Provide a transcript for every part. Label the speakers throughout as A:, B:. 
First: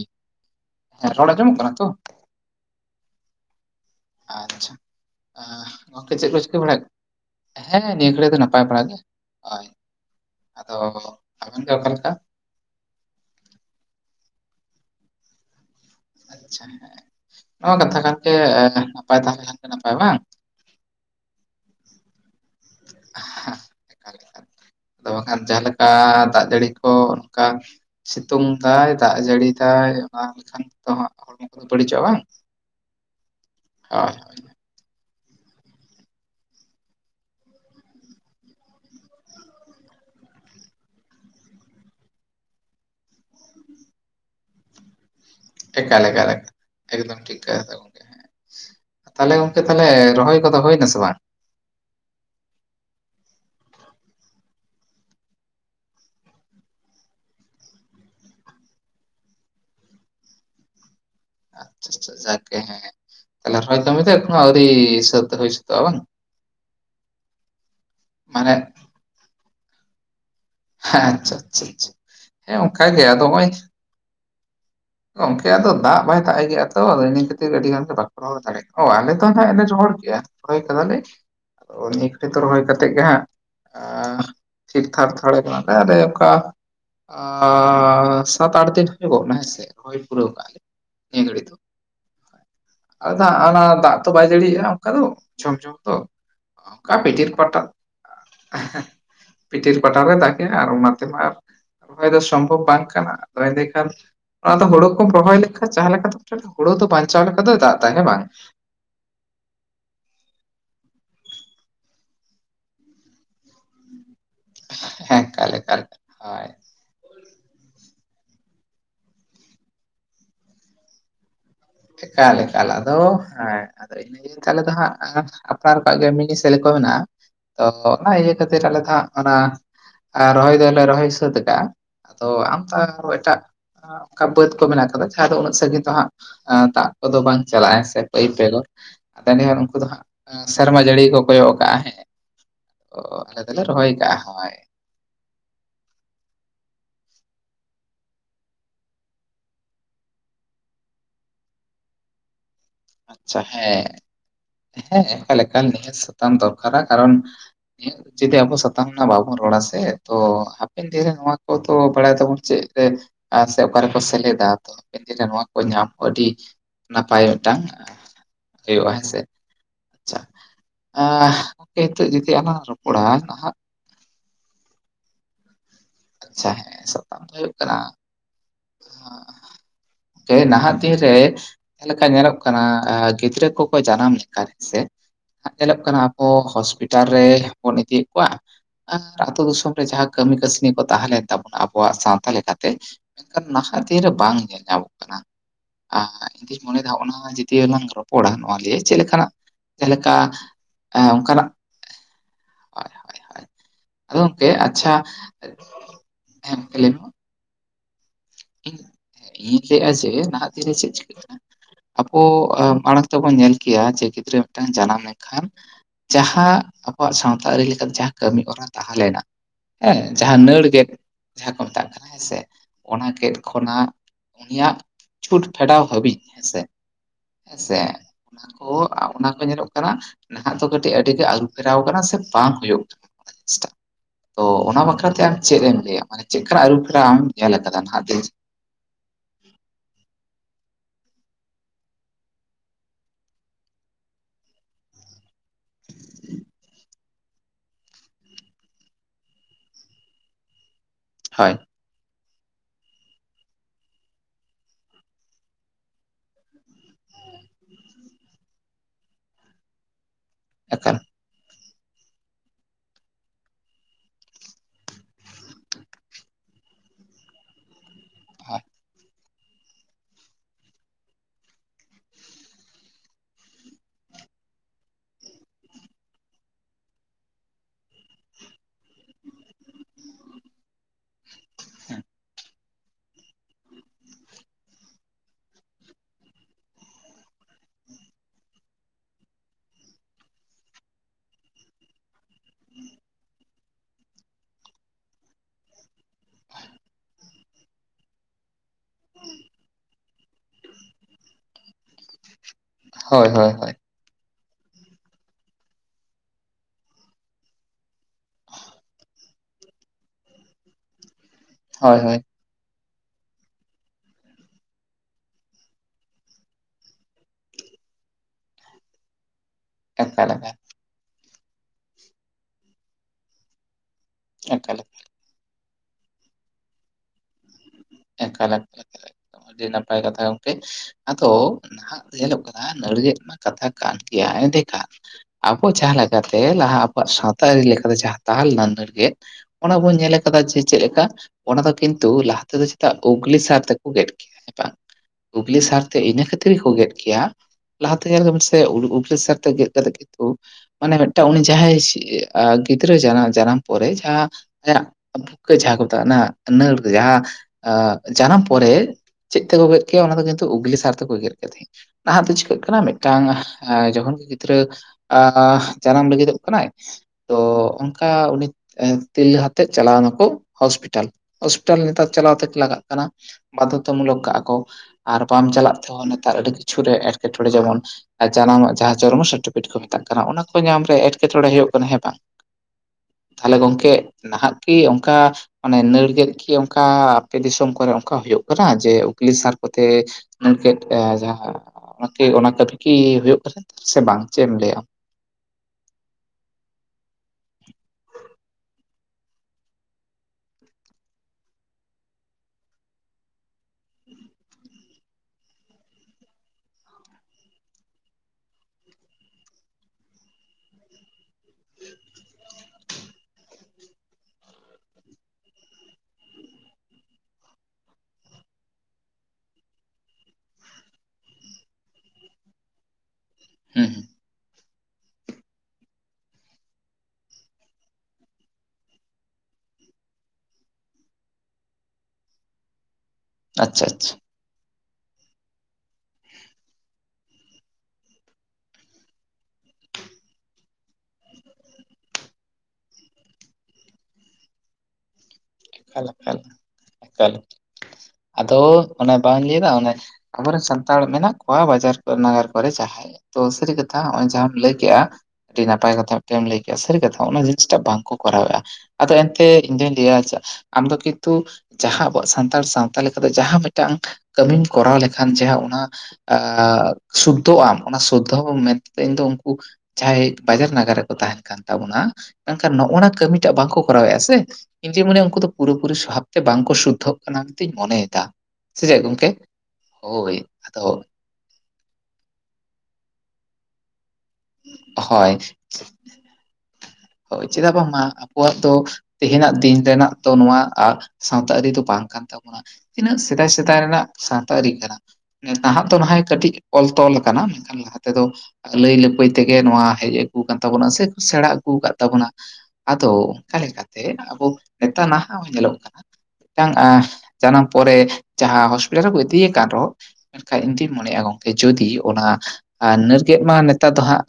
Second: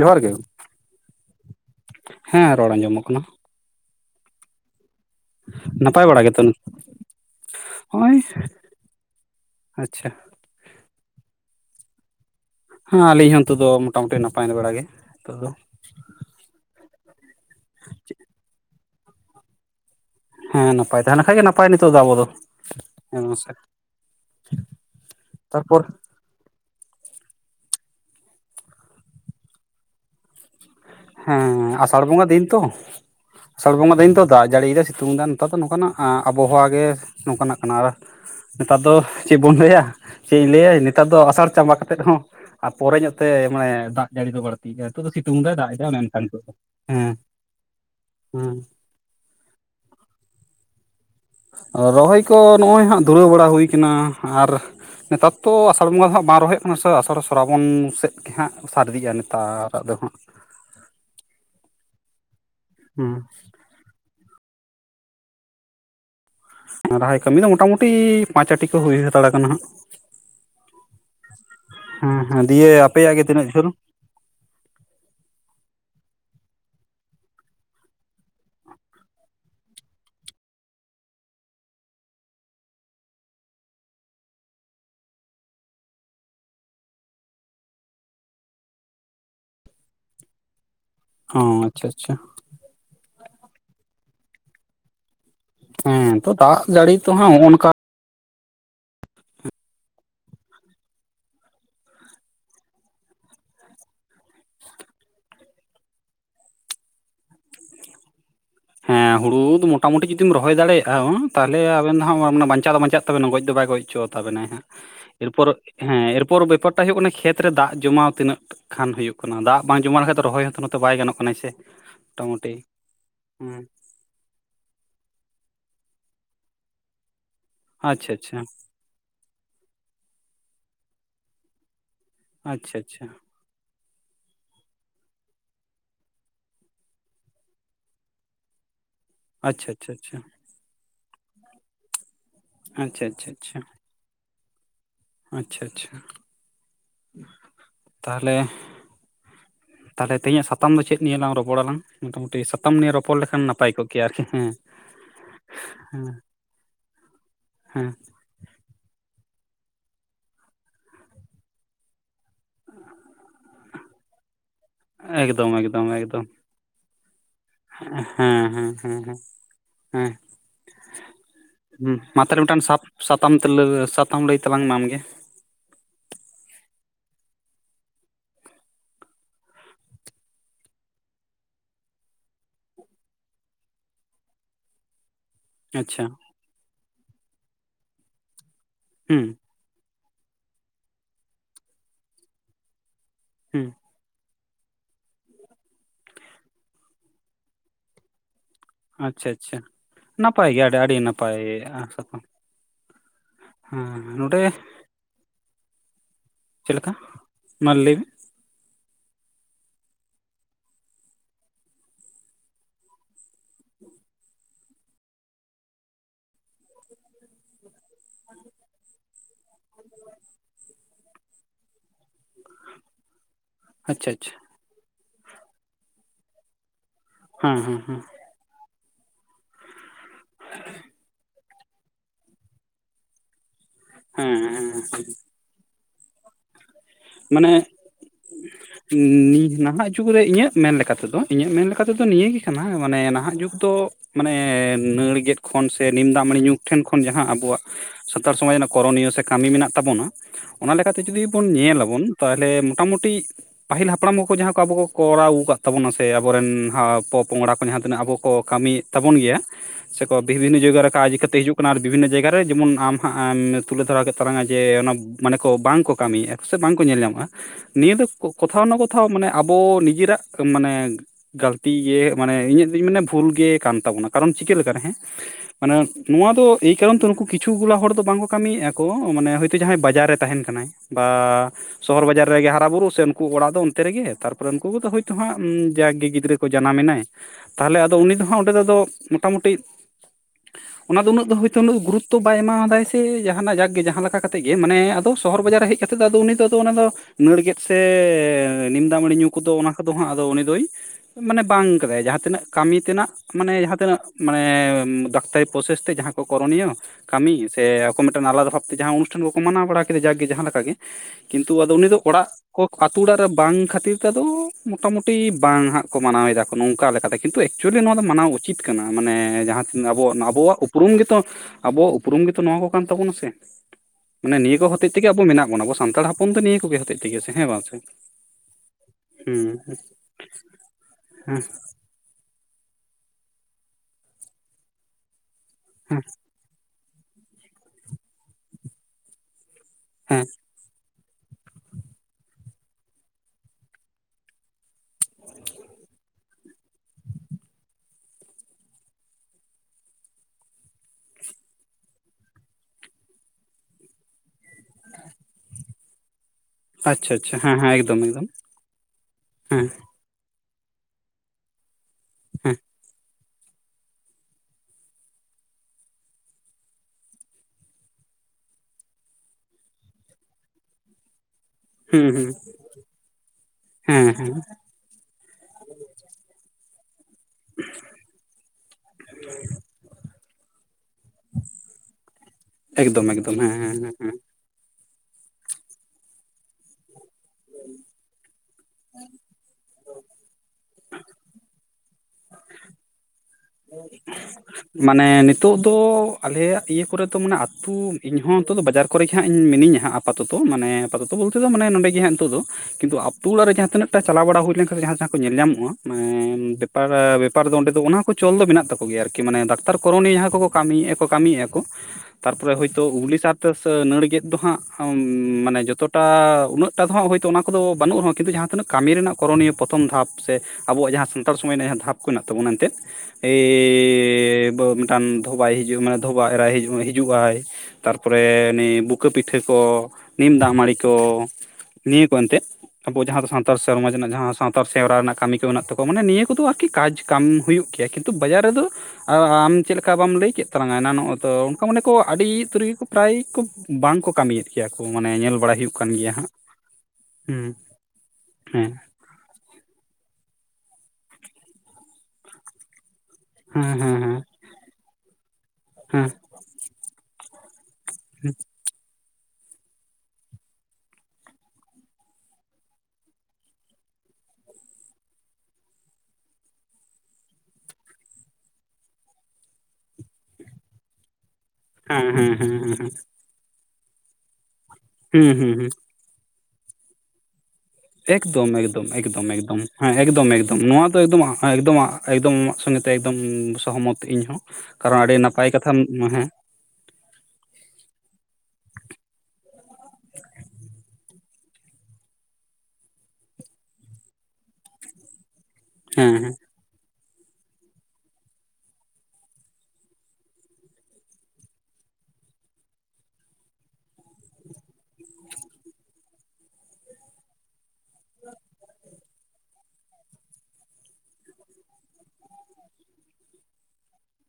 A: ᱡᱚᱦᱟᱨ ᱜᱮ
B: ᱦᱮᱸ ᱨᱚᱲ ᱟᱸᱡᱚᱢᱚᱜ ᱠᱟᱱᱟ ᱛᱚ᱾
A: ᱦᱮᱸ ᱨᱚᱲ ᱟᱸᱡᱚᱢᱚᱜ ᱠᱟᱱᱟ
B: ᱟᱪᱷᱟ
A: ᱱᱟᱯᱟᱭ
B: ᱜᱚᱝᱠᱮ
A: ᱵᱟᱲᱟ
B: ᱪᱮᱫ ᱯᱮ
A: ᱜᱮᱛᱚ
B: ᱪᱤᱠᱟᱹ ᱵᱟᱲᱟᱭ ᱦᱮᱸ ᱱᱤᱭᱟᱹ
A: ᱱᱚᱜᱼᱚᱭ
B: ᱜᱷᱟᱹᱲᱤ ᱫᱚ ᱱᱟᱯᱟᱭ ᱵᱟᱲᱟᱹᱜ ᱜᱮ ᱦᱳᱭ
A: ᱟᱪᱪᱷᱟ
B: ᱟᱫᱚ ᱟᱵᱤᱱ ᱜᱮ ᱚᱠᱟ ᱞᱮᱠᱟ
A: ᱦᱮᱸ ᱟᱹᱞᱤᱧ ᱦᱚᱸ ᱱᱤᱛᱚᱜ ᱫᱚ ᱢᱚᱴᱟᱢᱩᱴᱤ ᱱᱟᱯᱟᱭ ᱵᱟᱲᱟ ᱜᱮ ᱱᱤᱛᱚᱜ ᱫᱚ᱾
B: ᱟᱪᱪᱷᱟ ᱦᱮᱸ ᱱᱚᱣᱟ ᱠᱟᱛᱷᱟ ᱠᱟᱱ ᱜᱮ ᱱᱟᱯᱟᱭ ᱛᱟᱦᱮᱱ ᱠᱷᱟᱱ ᱜᱮ ᱱᱟᱯᱟᱭ ᱵᱟᱝ
A: ᱦᱮᱸ ᱱᱟᱯᱟᱭ ᱛᱟᱦᱮᱸᱱ ᱠᱷᱟᱭ ᱜᱮ ᱱᱟᱯᱟᱭ ᱱᱤᱛᱚᱜ ᱫᱚ ᱟᱵᱚ ᱫᱚ ᱦᱮᱸ ᱥᱮ
B: ᱟᱫᱚ ᱮᱠᱟᱞ ᱮᱠᱟᱞ ᱛᱚᱵᱮ ᱠᱷᱟᱱ
A: ᱛᱟᱨᱯᱚᱨ
B: ᱡᱟᱦᱟᱸᱞᱮᱠᱟ ᱫᱟᱜ ᱡᱟᱹᱲᱤ ᱠᱚ ᱠᱟᱱ ᱥᱤᱛᱩᱝ ᱫᱟᱭ ᱫᱟᱜ ᱡᱟᱹᱲᱤᱭ ᱫᱟᱭ [unintelligible] ᱦᱚᱲᱢᱚ ᱠᱚᱫᱚ
A: ᱦᱮᱸ ᱟᱥᱟᱲ
B: ᱵᱟᱹᱲᱤᱡᱚᱜᱼᱟ ᱵᱟᱝ?
A: ᱵᱚᱸᱜᱟ ᱫᱤᱱ ᱛᱚ ᱟᱥᱟᱲ ᱵᱚᱸᱜᱟ ᱫᱤᱱ
B: ᱦᱳᱭ
A: ᱛᱚ
B: ᱦᱳᱭ
A: ᱫᱟᱜ ᱡᱟᱹᱲᱤᱭᱟ ᱥᱤᱛᱩᱝ ᱫᱟᱱ᱾ ᱱᱮᱛᱟᱨ ᱫᱚ ᱱᱚᱝᱠᱟᱱᱟᱜ ᱟᱵᱚᱦᱟᱣᱟ ᱜᱮ ᱱᱚᱝᱠᱟᱱᱟᱜ ᱠᱟᱱᱟ ᱟᱨ ᱱᱮᱛᱟᱨ ᱫᱚ ᱪᱮᱫ ᱵᱚᱱ ᱞᱟᱹᱭᱟ ᱪᱮᱫ ᱤᱧ ᱞᱟᱹᱭᱟ ᱱᱮᱛᱟᱨ ᱫᱚ ᱟᱥᱟᱲ ᱪᱟᱸᱵᱟ ᱠᱟᱛᱮᱫ ᱦᱚᱸ ᱟᱨ ᱯᱚᱨᱮ ᱧᱚᱜ ᱛᱮ ᱢᱟᱱᱮ ᱫᱟᱜ ᱡᱟᱹᱲᱤ ᱠᱚ ᱫᱚ ᱵᱟᱹᱲᱛᱤ [unintelligible] ᱱᱮᱛᱚᱜ ᱫᱚ ᱥᱤᱛᱩᱝᱜ ᱫᱟᱜ [unintelligible]
B: ᱮᱠᱟᱞ ᱮᱠᱟᱞ
A: ᱱᱤᱛᱚᱜ
B: ᱮᱠᱟᱞ
A: ᱫᱚ ᱦᱮᱸ
B: ᱮᱠᱫᱚᱢ ᱴᱷᱤᱠ [unintelligible] ᱜᱚᱝᱹᱠᱮ
A: ᱦᱮᱸ
B: ᱛᱟᱦᱚᱞᱮ ᱜᱚᱝᱠᱮ ᱛᱟᱦᱚᱞᱮ ᱨᱚᱦᱚᱭ ᱠᱚᱫᱚ ᱦᱩᱭᱱᱟ ᱥᱮ ᱵᱟᱝ
A: ᱨᱚᱦᱚᱭ ᱠᱚ ᱱᱚᱜᱼᱚᱭ ᱦᱟᱸᱜ ᱫᱷᱲᱟᱹᱣ ᱵᱟᱲᱟ ᱦᱩᱭ ᱠᱟᱱᱟ ᱟᱨ ᱱᱮᱛᱟᱨ ᱛᱚ ᱟᱥᱟᱲ ᱵᱚᱸᱜᱟ ᱦᱟᱜ ᱵᱟᱝ ᱨᱚᱦᱚᱣᱜ ᱠᱟᱱᱟ ᱥᱮ ᱟᱥᱟᱲ ᱥᱨᱟᱵᱚᱱ ᱥᱮᱫ ᱠᱮᱦᱟᱸᱜ ᱥᱟᱨᱫᱤᱜᱼᱟ ᱱᱮᱛᱟᱨᱟᱜ ᱫᱚ ᱦᱟᱸᱜ
B: [unintelligible] ᱡᱠᱮ ᱦᱮᱸ
A: ᱦᱟᱸᱜ
B: ᱛᱟᱦᱚᱞᱮ ᱨᱚᱦᱚᱭ ᱠᱟᱹᱢᱤ ᱮᱠᱷᱚᱱ ᱦᱚᱸ ᱟᱹᱣᱨᱤ ᱥᱟᱹᱛ ᱦᱩᱭ ᱥᱟᱹᱛᱩᱜᱼᱟ ᱵᱟᱝ
A: ᱨᱚᱦᱚᱭ ᱠᱟᱹᱢᱤ ᱫᱚ ᱢᱳᱚᱴᱟᱢᱩᱴᱤ ᱯᱟᱸᱪ ᱟᱴᱤ
B: ᱢᱟᱱᱮ
A: ᱠᱚ ᱦᱩᱭ ᱦᱟᱛᱟᱲᱟ ᱠᱟᱱᱟᱦᱟᱸᱜ
B: ᱦᱮᱸ ᱟᱪᱪᱷᱟ ᱟᱪᱪᱷᱟ ᱦᱮᱸ ᱚᱱᱠ
A: ᱫᱤᱭᱮ
B: ᱜᱮ
A: ᱟᱯᱮᱭᱟᱜ
B: ᱟᱫᱚ ᱱᱚᱜᱼᱚᱭ
A: ᱛᱤᱱᱟᱹᱜ ᱡᱷᱟᱹᱞ
B: ᱜᱚᱝᱹᱠᱮ ᱟᱫᱚ ᱫᱟᱜ ᱵᱟᱭ ᱫᱟᱜ ᱜᱮᱼᱟ ᱛᱚ ᱤᱱᱟᱹ ᱠᱷᱟᱹᱛᱤᱨ ᱟᱹᱰᱤ ᱜᱟᱱ ᱵᱟᱠᱚ ᱨᱚᱦᱟᱭ [unintelligible] ᱨᱚᱦᱚᱭ ᱠᱟᱫᱟᱞᱮ ᱟᱫᱚ ᱱᱤᱭᱟᱹ [unintelligible] ᱨᱚᱦᱚᱭ ᱠᱟᱛᱮᱫ ᱜᱮ ᱦᱟᱸᱜ ᱟᱸ ᱛᱷᱤᱨ ᱛᱷᱟᱨ ᱦᱟᱛᱟᱲ ᱟᱠᱟᱱᱟ ᱞᱟᱹᱭ ᱟᱞᱮ ᱚᱱᱠᱟ ᱟᱻ ᱥᱟᱛ ᱟᱴ ᱫᱤᱱ ᱦᱩᱭᱜᱚᱫ ᱮᱱᱟ ᱦᱮᱸᱥᱮ ᱦᱩᱭ ᱯᱩᱨᱟᱹᱣ ᱠᱟᱜ ᱟᱞᱮ᱾
A: ᱦᱚᱸ ᱟᱪᱪᱷᱟ ᱟᱪᱪᱷᱟ᱾
B: [unintelligible] ᱫᱟᱜ ᱛᱚ ᱵᱟᱭ ᱡᱟᱹᱲᱤ ᱮᱫᱟ ᱚᱱᱠᱟ ᱫᱚ ᱡᱷᱚᱢ ᱡᱷᱚᱢ ᱛᱚ
A: ᱦᱮᱸ ᱫᱟᱜ
B: ᱚᱱᱠᱟ
A: ᱡᱟᱹᱲᱤ ᱛᱚ
B: ᱯᱤᱴᱤᱨ
A: ᱦᱟᱸᱜ ᱱᱚᱜᱼᱚ
B: ᱯᱟᱴᱟᱨ
A: ᱱᱚᱝᱠᱟ
B: ᱯᱤᱴᱤᱨ ᱯᱟᱴᱟᱨᱮ ᱫᱟᱜᱽ ᱠᱮᱼᱟ ᱟᱨ ᱚᱱᱟ ᱛᱮᱢᱟ ᱨᱚᱦᱚᱭ ᱫᱚ ᱥᱚᱢᱵᱷᱚᱵ ᱵᱟᱝ ᱠᱟᱱᱟ ᱮᱸᱰᱮᱠᱷᱟᱱ ᱚᱱᱟ ᱫᱚ ᱦᱩᱲᱩ ᱠᱚᱢ ᱨᱚᱦᱚᱭ ᱞᱮᱠᱷᱟᱡ ᱡᱟᱦᱟᱸ ᱞᱮᱠᱟ ᱦᱩᱲᱩ ᱫᱚ ᱵᱟᱧᱪᱟᱣ ᱫᱚ ᱫᱟᱜᱽ ᱮᱫᱟᱭ ᱦᱮᱸ ᱵᱟᱝ
A: ᱦᱮᱸ ᱦᱩᱲᱩ ᱫᱚ ᱢᱚᱴᱟᱢᱩᱴᱤ ᱡᱩᱫᱤᱢ ᱨᱚᱦᱚᱭ ᱫᱟᱲᱮᱭᱟᱜᱼᱟ ᱛᱟᱦᱞᱮ ᱟᱵᱮᱱ ᱦᱟᱸᱜ ᱵᱟᱧᱪᱟᱣ ᱫᱚ ᱵᱟᱧᱪᱟᱜ ᱛᱟᱵᱮᱱᱟ ᱜᱚᱡᱽ ᱫᱚ ᱵᱟᱭ ᱜᱚᱡᱽ ᱦᱚᱪᱚᱟᱜᱼᱟ᱾ ᱛᱟᱵᱮᱱᱟᱭ ᱦᱟᱸᱜ
B: ᱦᱮᱸ
A: ᱮᱨᱯᱚᱨ
B: ᱮᱠᱟᱞ ᱮᱠᱟᱞ
A: ᱦᱮᱸ ᱮᱨᱯᱚᱨ
B: ᱦᱳᱭ
A: ᱵᱮᱯᱟᱨᱴᱟᱜ ᱦᱩᱭᱩᱜ ᱠᱟᱱᱟ ᱠᱷᱮᱛ ᱠᱷᱮᱛ ᱨᱮ ᱫᱟᱜᱽ ᱡᱚᱢᱟᱣ ᱛᱤᱱᱟᱹᱜ ᱠᱷᱟᱱ ᱦᱩᱭᱩᱜ ᱠᱟᱱᱟ ᱫᱟᱜᱽ ᱵᱟᱝ ᱡᱚᱢᱟᱣ ᱞᱮᱠᱷᱟᱱ ᱫᱚ ᱨᱚᱦᱚᱭ ᱦᱚᱸ ᱱᱚᱛᱮ ᱵᱟᱭ ᱜᱟᱱᱚᱜ ᱠᱟᱱᱟ ᱥᱮ
B: ᱮᱠᱟᱞ
A: ᱢᱚᱴᱟᱢᱩᱴᱤ
B: ᱮᱠᱟᱞ ᱟᱫᱚ ᱦᱮᱸ ᱟᱫᱚ ᱤᱧ ᱛᱷᱚᱞᱮ ᱫᱚ ᱦᱟᱸᱜ ᱟᱯᱱᱟᱨ ᱠᱚᱣᱟᱜ ᱜᱮ ᱢᱤᱱᱤ ᱥᱮᱞᱮ ᱠᱚ ᱢᱮᱱᱟᱜᱼᱟ ᱛᱚ ᱚᱱᱟ
A: ᱟᱪᱪᱷᱟ
B: ᱤᱭᱟᱹ
A: ᱟᱪᱪᱷᱟ
B: ᱠᱷᱟᱹᱛᱤᱨ ᱟᱞᱮ ᱫᱚ ᱦᱟᱸᱜ ᱚᱱᱟ ᱨᱚᱦᱚᱭ ᱫᱚᱞᱮ ᱨᱚᱦᱚᱭ ᱥᱟᱹᱛ ᱠᱟᱜᱼᱟ ᱟᱫᱚ ᱟᱢ ᱛᱚ
A: ᱟᱪᱪᱷᱟ
B: ᱟᱨ
A: ᱟᱪᱪᱷᱟ
B: ᱮᱴᱟᱜ ᱚᱱᱠᱟ ᱵᱟᱹᱫ ᱠᱚ ᱢᱮᱱᱟᱜ ᱠᱟᱫᱟ ᱡᱟᱦᱟᱸ ᱫᱚ ᱩᱱᱟᱹᱜ ᱥᱟᱺᱜᱤᱧ ᱫᱚ ᱦᱟᱸᱜ ᱟᱸ ᱫᱟᱜᱽ ᱠᱚᱫᱚ ᱵᱟᱝ ᱪᱟᱞᱟᱼᱟ ᱦᱮᱸ ᱥᱮ ᱯᱟᱭᱤᱯ ᱨᱮᱫᱚ ᱛᱟᱦᱞᱮ
A: ᱟᱪᱪᱷᱟ
B: ᱚᱱᱠᱩ ᱦᱟᱸᱜ
A: ᱟᱪᱪᱷᱟ
B: ᱥᱮᱨᱢᱟ ᱡᱟᱹᱲᱤ ᱠᱚ ᱠᱚᱭᱚᱜ ᱠᱟᱜᱼᱟ ᱦᱮᱸ
A: ᱟᱪᱪᱷᱟ ᱟᱪᱪᱷᱟ ᱟᱪᱪᱷᱟ
B: ᱟᱞᱮ
A: ᱟᱪᱪᱷᱟ
B: ᱫᱚᱞᱮ ᱨᱚᱦᱚᱭ ᱠᱟᱜᱼᱟ ᱦᱳᱭ᱾
A: ᱟᱪᱪᱷᱟ ᱟᱪᱪᱷᱟ ᱛᱟᱦᱞᱮ ᱛᱟᱦᱞᱮ ᱛᱮᱦᱮᱧᱟᱜ ᱥᱟᱛᱟᱢ ᱫᱚ ᱪᱮᱫ ᱱᱤᱭᱟᱹᱞᱟᱝ ᱨᱚᱯᱚᱲ ᱟᱞᱟᱝ ᱢᱚᱴᱟᱢᱩᱴᱤ ᱥᱟᱛᱟᱢ ᱱᱤᱭᱟᱹ ᱨᱚᱯᱚᱲ
B: ᱟᱪᱪᱷᱟ
A: ᱞᱮᱠᱷᱟᱱ ᱱᱟᱯᱟᱭ
B: ᱦᱮᱸ
A: ᱠᱚᱜ ᱠᱮᱭᱟ ᱟᱨᱠᱤ ᱦᱮᱸ
B: ᱦᱮᱸ ᱮᱠᱟᱞ ᱮᱠᱟᱞ ᱱᱤᱭᱟᱹ ᱥᱟᱛᱟᱢ ᱫᱚᱨᱠᱟᱨᱟ ᱠᱟᱨᱚᱱ
A: ᱦᱮᱸ
B: ᱤᱧᱟᱸ ᱡᱩᱫᱤ ᱟᱵᱚ ᱥᱟᱛᱟᱢ ᱨᱮᱱᱟᱜ ᱵᱟᱵᱚᱱ ᱨᱚᱲᱟ ᱥᱮ ᱛᱚ ᱦᱟᱯᱮᱱ ᱫᱤᱱᱨᱮ ᱱᱚᱣᱟ ᱠᱚᱛᱚ ᱵᱟᱲᱟᱭ ᱛᱟᱵᱚᱱ ᱪᱮᱫ ᱨᱮ ᱟᱨ ᱥᱮ ᱚᱠᱟᱨᱮᱠᱚ ᱥᱮᱞᱮᱫᱟ ᱨᱮ ᱱᱚᱣᱟ
A: ᱮᱠᱫᱚᱢ
B: ᱠᱚ
A: ᱮᱠᱫᱚᱢ
B: ᱧᱟᱢ
A: ᱮᱠᱫᱚᱢ
B: ᱟᱹᱰᱤ ᱱᱟᱯᱟᱭ ᱢᱤᱫᱴᱟᱝ
A: ᱦᱮᱸ ᱦᱮᱸ
B: ᱦᱩᱭᱩᱜᱼᱟ
A: ᱦᱮᱸ
B: ᱦᱮᱸᱥᱮ
A: ᱦᱮᱸ ᱦᱮᱸ᱾
B: ᱟᱪᱪᱷᱟ ᱟᱸ ᱜᱚᱝᱠᱮ
A: ᱦᱩᱸ
B: ᱱᱤᱛᱚᱜ
A: ᱢᱟ
B: ᱡᱩᱫᱤ
A: ᱛᱟᱦᱚᱞᱮ
B: ᱟᱞᱟᱝ
A: ᱢᱤᱫᱴᱟᱝ ᱥᱟᱵᱽ
B: ᱨᱚᱯᱚᱲᱟ
A: ᱥᱟᱛᱟᱢ
B: ᱱᱟᱦᱟᱜ
A: ᱥᱟᱛᱟᱢ ᱞᱟᱹᱭ ᱛᱟᱞᱟᱝ ᱢᱮ ᱟᱢ ᱜᱮ
B: ᱟᱪᱪᱷᱟ ᱦᱮᱸ ᱥᱟᱛᱟᱢ ᱫᱚ ᱦᱩᱭᱩᱜ ᱠᱟᱱᱟ ᱛᱮᱦᱮᱧ ᱱᱟᱦᱟᱜ ᱫᱤᱱ ᱨᱮ ᱡᱟᱦᱟᱸ ᱞᱮᱠᱟ ᱧᱮᱞᱚᱜ ᱠᱟᱱᱟ ᱜᱤᱫᱽᱨᱟᱹ ᱠᱚᱠᱚ ᱡᱟᱱᱟᱢ ᱞᱮᱱᱠᱷᱟᱱ ᱦᱮᱸᱥᱮ ᱧᱮᱞᱚᱜ ᱠᱟᱱᱟ
A: ᱟᱪᱪᱷᱟ
B: ᱟᱵᱚ ᱦᱚᱥᱯᱤᱴᱟᱞ ᱨᱮᱵᱚᱱ ᱤᱫᱤᱭᱮᱫ ᱠᱚᱣᱟ ᱟᱨ
A: ᱦᱩᱸ
B: ᱟᱹᱛᱩ ᱫᱤᱥᱚᱢ ᱨᱮ ᱡᱟᱦᱟᱸ ᱠᱟᱹᱢᱤ ᱠᱟᱹᱥᱱᱤ ᱠᱚ ᱛᱟᱦᱮᱸ ᱞᱮᱱ ᱛᱟᱵᱚᱱᱟ ᱟᱵᱚᱣᱟᱜ ᱥᱟᱶᱛᱟ ᱞᱮᱠᱟᱛᱮ ᱢᱮᱱᱠᱷᱟᱱ
A: ᱦᱩᱸ
B: ᱱᱟᱦᱟᱸᱜ ᱫᱤᱱ ᱨᱮ ᱵᱟᱝ ᱧᱮᱞ ᱧᱟᱢᱚ ᱟᱸ ᱤᱧ ᱫᱩᱧ ᱢᱚᱱᱮ ᱮᱫᱟ ᱱᱚᱣᱟ ᱦᱚᱸ ᱡᱩᱫᱤᱞᱟᱝ ᱨᱚᱯᱚᱲᱟ ᱱᱚᱣᱟ ᱜᱤ ᱪᱮᱫ
A: ᱟᱪᱪᱷᱟ
B: ᱞᱮᱠᱟᱱᱟᱜ
A: ᱟᱪᱪᱷᱟ
B: ᱡᱮᱞᱮᱠᱟ
A: ᱱᱟᱯᱟᱭ ᱜᱮ ᱟᱹᱰᱤ ᱟᱹᱰᱤ ᱱᱟᱯᱟᱭ
B: ᱚᱱᱠᱟᱱᱟᱜ
A: ᱟᱸ, ᱥᱟᱛᱟᱢ
B: ᱦᱳᱭ ᱦᱳᱭ ᱦᱳᱭ
A: ᱦᱮᱸ
B: ᱟᱫᱚ
A: ᱱᱚᱰᱮ
B: ᱜᱚᱝᱠᱮ ᱟᱪᱪᱷᱟ ᱦᱮᱸ
A: ᱪᱮᱫ
B: ᱜᱚᱝᱠᱮ ᱞᱟᱹᱭ
A: ᱞᱮᱠᱟ
B: ᱢᱮ
A: ᱢᱟ ᱞᱟᱹᱭ ᱢᱮᱼᱼ
B: ᱤᱧ ᱤᱧ ᱞᱟᱹᱭ ᱮᱫᱟ ᱡᱮ ᱱᱟᱦᱟᱸᱜ ᱫᱤᱱ ᱨᱮ ᱪᱮᱫ ᱪᱤᱠᱟᱹᱜ ᱠᱟᱱᱟ? ᱟᱵᱚ ᱢᱟᱲᱟᱝ ᱛᱮᱵᱚᱱ ᱧᱮᱞ ᱠᱮᱭᱟ ᱡᱮ ᱜᱤᱫᱽᱨᱟᱹ ᱢᱤᱫᱴᱟᱱ ᱡᱟᱱᱟᱢ ᱞᱮᱱᱠᱷᱟᱱ ᱡᱟᱦᱟᱸ ᱟᱵᱚᱣᱟᱜ ᱥᱟᱶᱛᱟ ᱟᱹᱨᱤ ᱞᱮᱠᱟᱛᱮ ᱡᱟᱦᱟᱸ ᱠᱟᱹᱢᱤ ᱦᱚᱨᱟ ᱛᱟᱦᱮᱸ ᱞᱮᱱᱟ ᱦᱮᱸ ᱡᱟᱦᱟᱸ ᱱᱟᱲ ᱜᱮᱫ ᱡᱟᱦᱟᱸ ᱠᱚ ᱢᱮᱛᱟᱜ ᱠᱟᱱᱟ ᱦᱮᱸ ᱥᱮ ᱚᱱᱟ ᱜᱮᱫ ᱠᱷᱚᱱᱟᱜ
A: ᱟᱪᱪᱷᱟ ᱟᱪᱪᱷᱟ
B: ᱩᱱᱤᱭᱟᱜ ᱪᱷᱩᱴ ᱯᱷᱮᱰᱟᱣ ᱦᱟᱹᱵᱤᱡᱽ ᱦᱮᱸᱥᱮ ᱦᱮᱸ ᱥᱮ ᱚᱱᱟ ᱠᱚ ᱚᱱᱟ ᱠᱚ ᱧᱮᱞᱚᱜ ᱠᱟᱱᱟ ᱱᱟᱦᱟᱸᱜ ᱫᱚ ᱠᱟᱹᱴᱤᱡᱽ ᱟᱹᱰᱤ ᱜᱮ ᱟᱹᱨᱩ ᱯᱷᱮᱨᱟᱣ ᱠᱟᱱᱟ ᱥᱮ ᱵᱟᱝ ᱦᱩᱭᱩᱜ ᱠᱟᱱᱟ ᱚᱱᱟᱡᱤᱱᱤᱥ ᱴᱟᱜ ᱛᱚ
A: ᱦᱮᱸ
B: ᱚᱱᱟ
A: ᱦᱮᱸ
B: ᱵᱟᱠᱷᱨᱟᱛᱮ ᱟᱢ ᱪᱮᱫ ᱮᱢ ᱞᱟᱹᱭᱟ ᱢᱟᱱᱮ ᱪᱮᱫ ᱞᱮᱠᱟᱱᱟᱜ ᱟᱹᱨᱩ ᱯᱷᱮᱨᱟᱣ ᱟᱢᱮᱢ ᱧᱮᱞ ᱟᱠᱟᱫᱟ ᱱᱟᱦᱟᱸᱜ?
A: ᱤᱧ ᱱᱟᱦᱟᱸᱜ ᱡᱩᱜᱽ ᱨᱮ ᱤᱧᱟᱹᱜ ᱢᱮᱱ ᱞᱮᱠᱟ ᱛᱮᱫᱚ ᱤᱧᱟᱹᱜ ᱢᱮᱱ ᱞᱮᱠᱟ ᱛᱮᱫᱚ ᱱᱤᱭᱟᱹ ᱜᱮ ᱠᱟᱱᱟ ᱢᱟᱱᱮ ᱱᱟᱦᱟᱸᱜ ᱡᱩᱜᱽ ᱫᱚ ᱢᱟᱱᱮ ᱱᱟᱹᱲ ᱜᱮᱫ ᱠᱷᱚᱱ ᱥᱮ ᱱᱤᱢ ᱫᱟᱜᱽ ᱢᱟᱹᱲᱤ ᱧᱩ ᱴᱷᱮᱱ ᱠᱷᱚᱱ ᱡᱟᱦᱟᱸ ᱟᱵᱚᱣᱟᱜ ᱥᱟᱱᱛᱟᱲ ᱥᱚᱢᱟᱡᱽ ᱨᱮᱱᱟᱜ ᱠᱚᱨᱚᱱᱤᱭᱚ ᱥᱮ ᱠᱟᱹᱢᱤ ᱢᱮᱱᱟᱜ ᱛᱟᱵᱚᱱᱟ ᱚᱱᱟ ᱞᱮᱠᱟᱛᱮ ᱡᱩᱫᱤ ᱵᱚᱱ
B: ᱦᱳᱭ
A: ᱧᱮᱞᱟᱵᱚᱱ ᱛᱟᱦᱚᱞᱮ ᱢᱚᱴᱟᱢᱩᱴᱤ ᱯᱟᱹᱦᱤᱞ ᱦᱟᱯᱲᱟᱢ ᱠᱚᱠᱚ ᱡᱟᱸᱦᱟ ᱠᱚ ᱡᱟᱦᱟᱸ ᱠᱚ ᱟᱵᱚ ᱠᱚᱨᱟᱣ ᱟᱹᱜᱩ ᱟᱠᱟᱫ ᱛᱟᱵᱚᱱᱟ ᱥᱮ ᱟᱵᱚᱨᱮᱱ ᱯᱚᱼᱯᱚᱝᱜᱚᱲᱟ ᱠᱚ ᱡᱟᱦᱟᱸ ᱛᱤᱱᱟᱹᱜ ᱟᱵᱚ ᱠᱚ ᱠᱟᱹᱢᱤ ᱛᱟᱵᱚᱱ ᱜᱮᱭᱟ ᱥᱮᱠᱚ ᱵᱤᱵᱷᱤᱱᱚ ᱡᱟᱭᱜᱟ
B: ᱮᱠᱟᱞ
A: ᱠᱟᱛᱮᱫ ᱦᱤᱡᱩᱜ ᱦᱩᱭᱩᱜ ᱠᱟᱱᱟ ᱟᱨ ᱵᱤᱵᱷᱤᱱᱱᱚ ᱡᱟᱭᱜᱟ ᱨᱮ ᱡᱮᱢᱚᱱ ᱟᱢ ᱦᱟᱸᱜ ᱮᱢ ᱛᱩᱞᱟᱹ ᱛᱟᱨᱟ ᱠᱮᱫ ᱛᱟᱞᱟᱝᱟ ᱡᱮ ᱚᱱᱟ ᱢᱟᱱᱮ ᱠᱚ ᱵᱟᱝᱠᱚ ᱠᱟᱹᱢᱤᱭᱮᱫᱟ᱾ ᱥᱮ ᱵᱟᱝ ᱠᱚ ᱧᱮᱞ ᱧᱟᱢᱚᱜᱼᱟ᱾ ᱱᱤᱭᱟᱹ ᱫᱚ ᱠᱚᱛᱷᱟᱣ ᱱᱟ ᱠᱚᱛᱷᱟᱣ ᱢᱟᱱᱮ ᱟᱵᱚ ᱱᱤᱡᱮᱨᱟᱜ ᱢᱟᱱᱮ ᱜᱟᱹᱞᱛᱤ ᱜᱮ ᱢᱟᱱᱮ ᱤᱧᱟᱹᱜ ᱫᱧ ᱢᱟᱱᱮ ᱵᱷᱩᱞ ᱜᱮ ᱠᱟᱱ ᱛᱟᱵᱚᱱᱟ ᱾ᱠᱟᱨᱚᱱ ᱪᱤᱠᱟᱹᱞᱮᱠᱟ ᱨᱮ ᱦᱮᱸ ᱢᱟᱱᱮ ᱱᱚᱣᱟ ᱫᱚ ᱮᱭ ᱠᱟᱨᱚᱱ ᱛᱮ ᱱᱩᱠᱩ ᱠᱤᱪᱷᱩ ᱜᱩᱞᱟ ᱦᱚᱲ ᱫᱚ ᱵᱟᱝᱠᱚ ᱠᱟᱹᱢᱤᱭᱮᱜᱼᱟ ᱠᱚ᱾ ᱢᱟᱱᱮ ᱦᱳᱭᱛᱳ ᱡᱟᱦᱟᱸᱭ ᱵᱟᱡᱟᱨ ᱨᱮ ᱛᱟᱦᱮᱱ ᱠᱟᱱᱟᱭ ᱵᱟᱻ ᱥᱚᱦᱚᱨ ᱵᱟᱡᱟᱨ ᱨᱮᱜᱮ ᱦᱟᱨᱟ ᱵᱩᱨᱩ, ᱥᱮ ᱩᱱᱠᱩ ᱚᱲᱟᱜ ᱫᱚ ᱚᱱᱛᱮ ᱨᱮᱜᱮ, ᱛᱟᱨᱯᱚᱨᱮ ᱩᱱᱠᱩ ᱠᱚᱫᱚ ᱦᱳᱭᱛᱚ ᱦᱟᱸᱜ ᱡᱟᱜᱮ ᱜᱤᱫᱽᱨᱟᱹ ᱡᱟᱱᱟᱢᱮᱱᱟᱭ ᱛᱟᱦᱚᱞᱮ ᱟᱫᱚ ᱩᱱᱤ ᱫᱚ ᱦᱟᱸᱜ ᱚᱸᱰᱮ ᱫᱚ ᱢᱳᱴᱟᱢᱩᱴᱤ
B: [inaudible]
A: ᱚᱱᱟ ᱫᱚ ᱩᱱᱟᱹᱜ ᱫᱚ ᱦᱳᱭᱛᱳ ᱩᱱᱟᱹᱜ ᱜᱩᱨᱩᱛᱚ ᱵᱟᱭ ᱮᱢᱟ ᱫᱟ ᱥᱮ, ᱡᱟᱦᱟᱸᱱᱟᱜ ᱡᱟᱠ ᱜᱮ ᱡᱟᱦᱟᱸ ᱞᱮᱠᱟ ᱠᱟᱛᱮᱜ ᱜᱮ ᱢᱟᱱᱮ ᱟᱫᱚ ᱥᱚᱦᱚᱨ ᱵᱟᱡᱟᱨ ᱨᱮ ᱦᱮᱡ ᱠᱟᱛᱮ ᱟᱫᱚ ᱩᱱᱤ ᱫᱚ ᱚᱱᱟ ᱫᱚ ᱱᱟᱹᱲᱜᱮᱫ ᱥᱮ ᱱᱤᱢ ᱫᱟᱜ ᱢᱟᱹᱰᱤ ᱧᱩ ᱠᱚᱫᱚ, ᱚᱱᱟ ᱫᱚ ᱦᱟᱸᱜ ᱟᱫᱚ ᱩᱱᱤ ᱫᱚᱭ ᱢᱟᱱᱮ ᱵᱟᱝ ᱠᱟᱫᱟᱭ᱾ ᱡᱟᱦᱟᱸ ᱛᱤᱱᱟᱹᱜ ᱠᱟᱹᱢᱤ ᱛᱮᱱᱟᱜ
B: ᱦᱳᱭ ᱦᱳᱭ
A: ᱢᱟᱱᱮ
B: ᱦᱳᱭ ᱦᱳᱭ
A: ᱡᱟᱦᱟᱸ ᱛᱤᱱᱟᱹᱜ ᱢᱟᱱᱮ ᱰᱟᱠᱛᱟᱨᱤ ᱯᱨᱚᱥᱮᱥ ᱛᱮ ᱡᱟᱦᱟᱸ ᱠᱚ ᱠᱚᱨᱚᱱᱤᱭᱚ ᱠᱟᱹᱢᱤ ᱥᱮ ᱟᱠᱚ ᱢᱤᱫᱴᱮᱱ ᱟᱞᱟᱫᱟ ᱵᱷᱟᱵ ᱛᱮ ᱡᱟᱦᱟᱸ ᱚᱱᱩᱥᱴᱷᱟᱱ ᱠᱚᱠᱚ ᱢᱟᱱᱟᱣ ᱵᱟᱲᱟ ᱠᱮᱫᱟ ᱡᱟᱜᱠᱮ ᱡᱟᱦᱟᱸ ᱞᱮᱠᱟ ᱜᱮ᱾ ᱠᱤᱱᱛᱩ ᱟᱫᱚ ᱩᱱᱤ
B: ᱦᱳᱭ
A: ᱫᱚ
B: ᱦᱳᱭ
A: ᱚᱲᱟᱜ ᱠᱚ, ᱟᱛᱩ ᱚᱲᱟᱜ ᱨᱮ ᱵᱟᱝ ᱠᱷᱟᱹᱛᱤᱨ ᱛᱮ ᱟᱫᱚ, ᱢᱚᱴᱟᱢᱩᱴᱤ ᱵᱟᱝ ᱦᱟᱸᱜ ᱠᱚ ᱢᱟᱱᱟᱣ ᱮᱫᱟ ᱱᱚᱝᱠᱟ ᱞᱮᱠᱟᱛᱮ ᱠᱤᱱᱛᱩ ᱮᱠᱪᱩᱭᱮᱞᱤ ᱱᱚᱣᱟ ᱫᱚ ᱢᱟᱱᱟᱣ ᱩᱪᱤᱛ ᱠᱟᱱᱟ᱾ ᱢᱟᱱᱮ ᱡᱟᱦᱟᱸ ᱟᱵᱚ
B: ᱮᱠᱟᱞ ᱮᱠᱟᱞ
A: ᱟᱵᱚᱣᱟᱜ ᱩᱯᱩᱨᱩᱢ ᱜᱮᱛᱚ, ᱟᱵᱚ ᱩᱯᱩᱨᱩᱢ ᱜᱮᱛᱚ ᱱᱚᱣᱟ ᱠᱚ ᱠᱟᱱ ᱛᱟᱵᱚᱱᱟ ᱥᱮ ᱢᱟᱱᱮ ᱱᱤᱭᱟᱹ ᱠᱚ
B: ᱮᱠᱟᱞ
A: ᱦᱚᱛᱮᱡ ᱛᱮᱜᱮ ᱟᱵᱚ ᱢᱮᱱᱟᱜ ᱵᱚᱱᱟ᱾ ᱟᱵᱚ ᱥᱟᱱᱛᱟᱲ ᱦᱚᱯᱚᱱ ᱫᱚ ᱱᱤᱭᱟᱹ ᱠᱚᱜᱮ ᱦᱚᱛᱮᱡ ᱛᱮᱜᱮ ᱦᱮᱸ ᱵᱟᱝ ᱥᱮ?
B: ᱮᱠᱟᱞ
A: ᱦᱩᱸ
B: ᱟᱹᱰᱤ ᱱᱟᱯᱟᱭ ᱠᱟᱛᱷᱟ ᱜᱚᱝᱠᱮ ᱟᱫᱚ
A: ᱦᱮᱸ ᱦᱮᱸ
B: ᱱᱟᱦᱟᱸᱜ ᱧᱮᱞᱚᱜ ᱠᱟᱱᱟ ᱱᱟᱹᱲᱭᱟᱹᱜ ᱢᱟ ᱠᱟᱛᱷᱟ ᱠᱟᱱ ᱜᱮᱭᱟ ᱮᱸᱰᱮ ᱠᱷᱟᱱ ᱟᱵᱚ ᱡᱟᱦᱟᱸ ᱞᱮᱠᱟ ᱞᱮᱠᱟ ᱛᱮ ᱥᱮ ᱞᱟᱦᱟ ᱟᱵᱚᱣᱟᱜ ᱥᱟᱶᱛᱟ ᱟᱹᱨᱤ ᱞᱮᱠᱟᱛᱮ ᱡᱟᱦᱟᱸ ᱛᱟᱦᱮᱞᱮᱱᱟ ᱱᱟᱸᱲ ᱜᱮᱜ ᱚᱱᱟ ᱵᱚᱱ ᱧᱮᱞ
A: ᱦᱮᱸ
B: ᱠᱟᱫᱟ ᱡᱮ ᱪᱮᱫ ᱞᱮᱠᱟ, ᱚᱱᱟ ᱫᱚ ᱠᱤᱱᱛᱩ ᱞᱟᱦᱟ ᱛᱮᱫᱚ ᱟᱜ ᱩᱜᱽᱞᱤ ᱥᱟᱨ ᱛᱮᱠᱚ ᱜᱮᱫ ᱠᱮᱭᱟ, ᱦᱮᱸ ᱵᱟᱝ ᱩᱜᱽᱞᱤ ᱥᱟᱨ ᱛᱮ ᱤᱱᱟᱹ ᱠᱷᱟᱹᱛᱤᱨ ᱜᱮᱠᱚ ᱜᱮᱫ ᱠᱮᱭᱟ ᱞᱟᱦᱟ ᱛᱮ ᱧᱮᱞ ᱠᱟᱵ ᱥᱮ ᱩᱯᱷᱞᱟᱹ ᱥᱟᱨ ᱛᱮ ᱜᱮᱫ ᱠᱟᱛᱮ ᱠᱤᱱᱛᱩ ᱢᱟᱱᱮ ᱢᱤᱫᱴᱟᱝ ᱩᱱᱤ ᱡᱟᱦᱟᱸᱭ ᱜᱤᱫᱽᱨᱟᱹ ᱡᱟᱱᱟᱢ ᱯᱚᱨᱮ ᱡᱟᱦᱟᱸ ᱟᱭᱟᱜ ᱵᱩᱠᱟᱹ ᱡᱟᱦᱟᱸ ᱠᱚ ᱢᱮᱛᱟᱜ ᱠᱟᱱᱟ ᱱᱟᱹᱲ ᱫᱚ
A: ᱟᱪᱪᱷᱟ
B: ᱡᱟᱦᱟᱸ
A: ᱟᱪᱪᱷᱟ ᱦᱮᱸ ᱦᱮᱸ ᱮᱠᱫᱚᱢ ᱮᱠᱫᱚᱢ
B: ᱡᱟᱱᱟᱢ ᱯᱚᱨᱮ ᱪᱮᱫ ᱛᱮᱠᱚ
A: ᱦᱮᱸ ᱦᱮᱸ
B: ᱜᱮᱜ ᱠᱮᱭᱟ ᱚᱱᱟ ᱫᱚ ᱠᱤᱱᱛᱩ ᱩᱜᱽᱞᱤ ᱥᱟᱨ ᱛᱮᱠᱚ ᱜᱮᱫ ᱜᱮ ᱛᱟᱦᱮᱸ, ᱱᱟᱦᱟᱹᱫᱚ ᱪᱤᱠᱟᱹᱜ ᱠᱟᱱᱟ ᱢᱤᱫᱴᱟᱝ ᱡᱚᱠᱷᱚᱱ ᱜᱮ ᱜᱤᱫᱽᱨᱟᱹ ᱟᱸᱻ ᱡᱟᱱᱟᱢ ᱞᱟᱹᱜᱤᱫᱚᱜ ᱠᱟᱱᱟᱭ ᱛᱚ ᱚᱱᱠᱟ ᱩᱱᱤ ᱛᱤᱨᱞᱟᱹ ᱟᱛᱮᱜ ᱪᱟᱞᱟᱣ ᱱᱟᱠᱚ ᱦᱚᱥᱯᱤᱴᱟᱞ᱾ ᱦᱚᱥᱯᱤᱴᱟᱞ ᱱᱮᱛᱟᱨ
A: ᱦᱩᱸ ᱦᱩᱸ
B: ᱪᱟᱞᱟᱣ ᱛᱮ ᱞᱟᱜᱟᱜ ᱠᱟᱱᱟ, ᱵᱟᱫᱽᱫᱷᱚᱛᱟ
A: ᱦᱮᱸ
B: ᱢᱩᱞᱚᱠ
A: ᱦᱮᱸ
B: ᱠᱟᱜᱼᱟ ᱠᱚ᱾ ᱟᱨ ᱵᱟᱢ ᱪᱟᱞᱟᱜ ᱛᱮᱦᱚᱸ ᱱᱮᱛᱟᱨ ᱟᱹᱰᱤ ᱠᱤᱪᱷᱩ ᱨᱮ ᱮᱴ ᱮᱴᱠᱮᱴᱚᱬᱮ ᱡᱮᱢᱚᱱ ᱡᱟᱱᱟᱢᱟᱜ ᱡᱟᱦᱟᱸ ᱡᱚᱱᱢᱚ ᱥᱟᱨᱴᱤᱚᱯᱷᱤᱠᱮᱴ ᱠᱚ ᱢᱮᱛᱟᱜ ᱠᱟᱱᱟ ᱚᱱᱟ ᱠᱚ ᱧᱟᱢ ᱨᱮ ᱮᱴᱠᱮᱴᱚᱬᱮ ᱦᱩᱭᱩᱜ ᱠᱟᱱᱟ ᱦᱮᱸ ᱵᱟᱝ?
A: ᱮᱠᱫᱚᱢ ᱮᱠᱫᱚᱢ ᱦᱮᱸ
B: ᱛᱟᱦᱚᱞᱮ
A: ᱦᱮᱸ
B: ᱜᱚᱢᱠᱮ
A: ᱦᱮᱸ
B: ᱱᱟᱦᱟᱜ ᱠᱤ ᱚᱱᱠᱟ ᱢᱟᱱᱮ ᱱᱟᱹᱲ ᱜᱮᱫ ᱠᱤ ᱚᱱᱠᱟ ᱟᱯᱮ ᱫᱤᱥᱚᱢ ᱠᱚᱨᱮ ᱚᱱᱠᱟ ᱦᱩᱭᱩᱜ ᱠᱟᱱᱟ? ᱠᱟᱱᱟ ᱡᱮ ᱩᱜᱽᱞᱤ ᱥᱟᱨ ᱠᱚᱛᱮ ᱢᱮᱱᱠᱮᱫ ᱚᱱᱟ ᱠᱟᱹᱢᱤ ᱠᱤ ᱦᱳᱭᱳᱜ
A: ᱢᱟᱱᱮ ᱱᱤᱛ ᱱᱤᱛᱚᱜ ᱫᱚ ᱟᱞᱮᱭᱟᱜ ᱤᱭᱟᱹ ᱠᱚᱨᱮ ᱫᱚ, ᱢᱟᱱᱮ ᱟᱹᱛᱩ ᱤᱧᱦᱚᱸ ᱱᱤᱛᱚᱜ ᱫᱚ ᱵᱟᱡᱟᱨ ᱠᱚᱨᱮ ᱜᱮ ᱦᱟᱸᱜ ᱢᱤᱱᱟᱹᱧᱟ ᱦᱟᱸᱜ ᱟᱯᱟᱛᱚᱛᱚ ᱢᱟᱱᱮ ᱟᱯᱟᱛᱚᱛᱚ ᱵᱚᱞᱛᱮ ᱫᱚ ᱢᱟᱱᱮ ᱱᱚᱰᱮ ᱜᱮ ᱦᱟᱸ ᱱᱤᱛᱚᱜ ᱫᱚ ᱠᱤᱱᱛᱩ ᱟᱛᱳ ᱚᱲᱟᱜ ᱨᱮ ᱡᱟᱦᱟᱸ ᱛᱤᱱᱟᱹᱜ ᱴᱟ ᱪᱟᱞᱟᱣ ᱵᱟᱲᱟ ᱦᱩᱭ ᱞᱮᱱᱠᱷᱟᱱ ᱡᱟᱦᱟᱸ ᱡᱟᱦᱟᱸ ᱠᱚ ᱧᱮᱞ ᱧᱟᱢᱚᱜᱼᱟ᱾ ᱢᱟᱱᱮ ᱵᱮᱯᱟᱨ ᱵᱮᱯᱟᱨ ᱫᱚ ᱚᱸᱰᱮ ᱫᱚ ᱚᱱᱟ ᱠᱚ ᱪᱚᱞ ᱫᱚ ᱢᱮᱱᱟᱜ ᱛᱟᱠᱚ ᱜᱮᱭᱟ ᱟᱨᱠᱤ᱾ ᱢᱟᱱᱮ ᱰᱟᱠᱛᱟᱨ ᱠᱚᱨᱚᱱᱤᱭᱟᱹ ᱡᱟᱦᱟᱸ ᱠᱚᱠᱚ ᱠᱟᱹᱢᱤᱭᱮᱫᱼᱟ ᱠᱚ ᱠᱟᱹᱢᱤᱭᱮᱫᱼᱟ ᱠᱚ ᱛᱟᱨᱯᱚᱨᱮ ᱦᱳᱭᱛᱳ ᱩᱩᱜᱽᱞᱤ ᱥᱟᱨᱛᱮ ᱱᱟᱹᱬ ᱜᱮᱫ ᱫᱚ ᱦᱟᱸᱜ ᱢᱟᱱᱮ ᱡᱚᱛᱚ ᱴᱟ ᱩᱱᱟᱹᱜ ᱮᱴᱟ ᱫᱚ ᱦᱟᱜ ᱦᱳᱭᱛᱚ ᱚᱱᱟ ᱠᱚᱫᱚ ᱵᱟᱹᱱᱩᱜ ᱨᱮᱦᱚᱸ ᱠᱤᱱᱛᱩ ᱡᱟᱦᱟᱸ ᱛᱤᱱᱟᱹᱜ ᱠᱟᱹᱢᱤ ᱨᱮᱱᱟᱜ ᱠᱚᱨᱚᱱᱤᱭᱚ ᱯᱚᱛᱷᱚᱢ ᱫᱷᱟᱯ ᱥᱮ ᱟᱵᱚᱣᱟᱜ ᱡᱟᱦᱟᱸ ᱥᱟᱱᱛᱟᱲ ᱥᱚᱢᱟᱡᱽ ᱨᱮᱱᱟᱜ ᱡᱟᱦᱟᱸ ᱫᱷᱟᱯ ᱠᱚ ᱢᱮᱱᱟᱜᱱᱟᱜ ᱛᱟᱵᱚᱱᱟ ᱮᱱᱛᱮᱫ
B: ᱦᱩᱸ ᱦᱩᱸ
A: ᱮᱭᱻ᱾ ᱢᱤᱫ ᱴᱟᱱ ᱫᱷᱚᱵᱟᱭ ᱦᱤᱡᱩᱜᱼᱟ ᱢᱟᱱᱮ ᱫᱷᱚᱵᱟ ᱮᱨᱟᱭ ᱦᱤᱡᱩᱜᱼᱟᱭ᱾ ᱛᱟᱨᱯᱚᱨᱮ ᱵᱩᱠᱟᱹ ᱯᱤᱴᱷᱟᱹ ᱠᱚ ᱱᱤᱢ ᱫᱟᱜ ᱢᱟᱹᱲᱤ ᱠᱚ᱾ ᱱᱤᱭᱟᱹ ᱠᱚ ᱮᱱᱛᱮ ᱟᱵᱚ ᱡᱟᱦᱟᱸ ᱫᱚ ᱥᱟᱱᱟ ᱥᱟᱱᱛᱟᱲ
B: ᱟᱪᱪᱷᱟ
A: ᱥᱨᱚᱢᱟᱡᱽ ᱨᱮᱱᱟᱜ
B: ᱟᱪᱪᱷᱟ
A: ᱡᱟᱦᱟᱸ ᱥᱟᱶᱛᱟᱨ ᱥᱮᱨᱣᱟ ᱨᱮᱱᱟᱜ ᱠᱟᱹᱢᱤ ᱠᱚ ᱢᱮᱱᱟᱜ ᱛᱟᱠᱚᱣᱟ᱾ ᱢᱟᱱᱮ ᱱᱤᱭᱟᱹ ᱠᱚᱫᱚ ᱟᱨᱠᱤ ᱠᱟᱡᱽᱠᱟᱢ ᱦᱩᱭᱩᱜ ᱜᱮᱭᱟ, ᱠᱤᱱᱛᱩ ᱠᱤᱱᱛᱩ ᱵᱟᱡᱟᱨ ᱨᱮᱫᱚ ᱟᱢ ᱪᱮᱫ ᱞᱮᱠᱟ ᱵᱟᱢ ᱞᱟᱹᱭ ᱠᱮᱫ ᱛᱟᱞᱟᱝᱟ ᱮᱱᱟᱝ ᱛᱚ ᱚᱱᱠᱟ ᱢᱚᱱᱮ ᱠᱚ ᱟᱹᱰᱤ ᱩᱛᱟᱹᱨᱮᱜᱮ ᱯᱨᱟᱭ ᱠᱚ ᱵᱟᱝᱠᱚ ᱠᱟᱹᱢᱤᱭᱮᱫ ᱜᱮᱭᱟ ᱠᱚ ᱢᱟᱱᱮ ᱧᱮᱞ ᱵᱟᱲᱟᱭ ᱦᱩᱭᱩᱜ ᱠᱟᱱ
B: ᱮᱠᱟᱞᱻ
A: ᱜᱮᱭᱟ ᱦᱟᱸᱜ
B: ᱮᱠᱟᱞᱻ ᱮᱠᱟᱞᱻ
A: ᱦᱩᱸ
B: ᱟᱫᱚᱻ᱾
A: ᱦᱮᱸ
B: ᱚᱱᱟ ᱵᱟᱧ ᱞᱟᱹᱭᱮᱫᱟ ᱚᱱᱮ ᱟᱵᱚᱨᱮᱱ ᱥᱟᱱᱛᱟᱲ ᱢᱮᱱᱟᱜ ᱠᱚᱣᱟ ᱵᱟᱡᱟᱨ ᱠᱚᱨᱮ ᱱᱟᱜᱟᱨ ᱠᱚᱨᱮ ᱡᱟᱦᱟᱸᱟᱭ ᱛᱚ
A: ᱦᱮᱸ
B: ᱥᱟᱹᱨᱤ
A: ᱦᱮᱸ
B: ᱠᱟᱛᱷᱟ ᱦᱚᱸᱜ
A: ᱦᱮᱸ
B: ᱚᱭ ᱡᱟᱦᱟᱸᱟᱢ ᱞᱟᱹᱭ ᱠᱮᱜᱼᱟ ᱟᱹᱰᱤ ᱱᱟᱯᱟᱭ
A: ᱦᱮᱸ
B: ᱠᱟᱛᱷᱟ ᱢᱮᱛᱴᱮᱱᱮᱢ ᱞᱟᱹᱭ ᱠᱮᱜ ᱟ ᱥᱟᱹᱨᱤ ᱠᱟᱛᱷᱟ ᱚᱱᱟ ᱡᱤᱱᱤᱥᱴᱟᱜ᱾ ᱡᱤᱱᱤᱥᱴᱟᱜ ᱵᱟᱝᱠᱚ ᱠᱚᱨᱟᱣᱮᱜᱼᱟ ᱟᱫᱚ ᱮᱱᱛᱮ ᱤᱧ ᱫᱩᱧ ᱞᱟᱹᱭᱟ ᱟᱢᱫᱚ ᱠᱤᱱᱛᱩ ᱡᱟᱦᱟᱸ ᱟᱵᱚᱣᱟᱜ ᱥᱟᱱᱛᱟᱲ ᱥᱟᱶᱛᱟ ᱞᱮᱠᱟᱛᱮ ᱡᱟᱦᱟᱸ ᱢᱤᱫᱴᱟᱝ ᱠᱟᱹᱢᱤᱢ ᱠᱚᱨᱟᱣ ᱞᱮᱠᱷᱟᱱ ᱡᱟᱦᱟᱸ ᱚᱱᱟ ᱟ ᱥᱩᱫᱽᱫᱷᱚᱜᱼᱟᱢ᱾ ᱚᱱᱟ ᱥᱩᱫᱽᱫᱷᱚ ᱢᱮᱱᱛᱮ ᱤᱧ ᱫᱚ ᱩᱱᱠᱩ ᱡᱟᱦᱟᱸᱭ ᱵᱟᱡᱟᱨ ᱱᱟᱜᱟᱨ ᱨᱮᱠᱚ ᱛᱟᱦᱮᱱ ᱠᱟᱱ ᱛᱟᱵᱚᱱᱟ,
A: ᱦᱮᱸ ᱦᱮᱸ ᱦᱮᱸ
B: ᱢᱮᱱᱠᱷᱟᱱ
A: ᱦᱮᱸ
B: ᱱᱚᱜᱼᱚᱭ ᱠᱟᱹᱢᱤ ᱵᱟᱝ ᱠᱚ ᱠᱚᱨᱟᱣᱮᱜᱼᱟ ᱥᱮ, ᱤᱧᱡᱮᱧ ᱢᱚᱱᱮᱭᱟ
A: ᱦᱩᱸ
B: ᱩᱱᱠᱩ ᱫᱚ
A: ᱦᱩᱸ ᱦᱩᱸ
B: ᱯᱩᱨᱟᱹ ᱯᱩᱨᱤ ᱵᱷᱟᱵᱽ ᱛᱮ ᱵᱟᱝ ᱠᱚ ᱥᱩᱫᱽᱫᱷᱚᱜ ᱠᱟᱱᱟ᱾ ᱢᱮᱱᱛᱤᱧ ᱢᱚᱱᱮᱭᱟ
A: ᱮᱠᱫᱚᱢ, ᱮᱠᱫᱚᱢ, ᱮᱠᱫᱚᱢ, ᱮᱠᱫᱚᱢ, ᱦᱮᱸ ᱮᱠᱫᱚᱢ,
B: ᱦᱳᱭ
A: ᱮᱠᱫᱚᱢ, ᱱᱚᱣᱟ ᱫᱚ
B: ᱟᱫᱚ
A: ᱮᱠᱫᱚᱢ ᱟᱸ ᱮᱠᱫᱚᱢ ᱟᱸᱜ ᱮᱠᱫᱚᱢ ᱟᱢᱟᱜ ᱥᱚᱸᱜᱮ ᱛᱮ ᱮᱠᱫᱚᱢ ᱥᱚᱦᱚᱢᱚᱛ, ᱤᱧ ᱦᱚᱸ ᱠᱟᱨᱚᱱ ᱟᱹᱰᱤ
B: ᱦᱳᱭ
A: ᱱᱟᱯᱟᱭ ᱠᱟᱛᱷᱟᱢ ᱦᱮᱸ
B: ᱦᱳᱭ, ᱪᱮᱫᱟᱜ ᱵᱟᱝ ᱢᱟ ᱟᱵᱚᱣᱟᱜ ᱫᱚ ᱛᱮᱦᱮᱱᱟᱜ ᱫᱤᱱ ᱨᱮᱱᱟᱜ ᱛᱚ ᱱᱚᱣᱟ ᱟᱨ ᱥᱟᱶᱛᱟ ᱟᱹᱨᱤ ᱫᱚ ᱵᱟᱝ ᱠᱟᱱ ᱛᱟᱵᱚᱱᱟ᱾ ᱛᱤᱱᱟᱹᱜ ᱥᱮᱫᱟᱭ-ᱥᱮᱫᱟᱭ ᱨᱮᱱᱟᱜ ᱥᱟᱶᱛᱟ ᱟᱹᱨᱤ ᱠᱟᱱᱟ᱾ ᱱᱟᱦᱟᱜ ᱫᱚ
A: ᱦᱮᱸ
B: ᱱᱟᱦᱭ ᱠᱟᱹᱴᱤᱡ ᱚᱞ ᱛᱚᱞ ᱠᱟᱱᱟ ᱢᱮᱱᱠᱷᱟᱱ ᱞᱟᱦᱟᱛᱮ ᱛᱮᱫᱚ ᱞᱟᱹᱭ ᱞᱟᱹᱯᱟᱹᱭ ᱛᱮᱜᱮ ᱱᱚᱣᱟ ᱦᱮᱡ ᱟᱠᱩ ᱠᱟᱱ ᱛᱟᱵᱚᱱᱟ ᱥᱮ ᱥᱮᱬᱟ ᱟᱹᱜᱩ ᱟᱠᱟᱫ ᱛᱟᱵᱚᱱᱟ ᱟᱫᱚ ᱚᱱᱠᱟ ᱞᱮᱠᱟᱛᱮ ᱟᱵᱚ ᱱᱮᱛᱟᱨ ᱱᱟᱦᱟᱜ ᱦᱚᱸ ᱧᱮᱞᱚᱜ ᱠᱟᱱᱟ ᱢᱤᱫᱴᱟᱝ ᱟᱨ ᱡᱟᱱᱟᱢ ᱯᱚᱨᱮ ᱡᱟᱦᱟᱸ ᱦᱚᱥᱯᱤᱴᱟᱞ ᱨᱮᱠᱚ ᱤᱫᱤᱭᱮ ᱠᱟᱱ ᱨᱮᱦᱚᱸ ᱢᱮᱱᱠᱷᱟᱡ ᱤᱧ ᱫᱩᱧ ᱢᱚᱱᱮᱭᱟ ᱜᱚᱢᱠᱮ ᱡᱩᱫᱤ ᱚᱱᱟ ᱟᱨ ᱱᱟ. ᱨ ᱜᱮᱫ ᱢᱟ ᱱᱮᱛᱟᱨ ᱫᱚ ᱦᱟᱸᱜ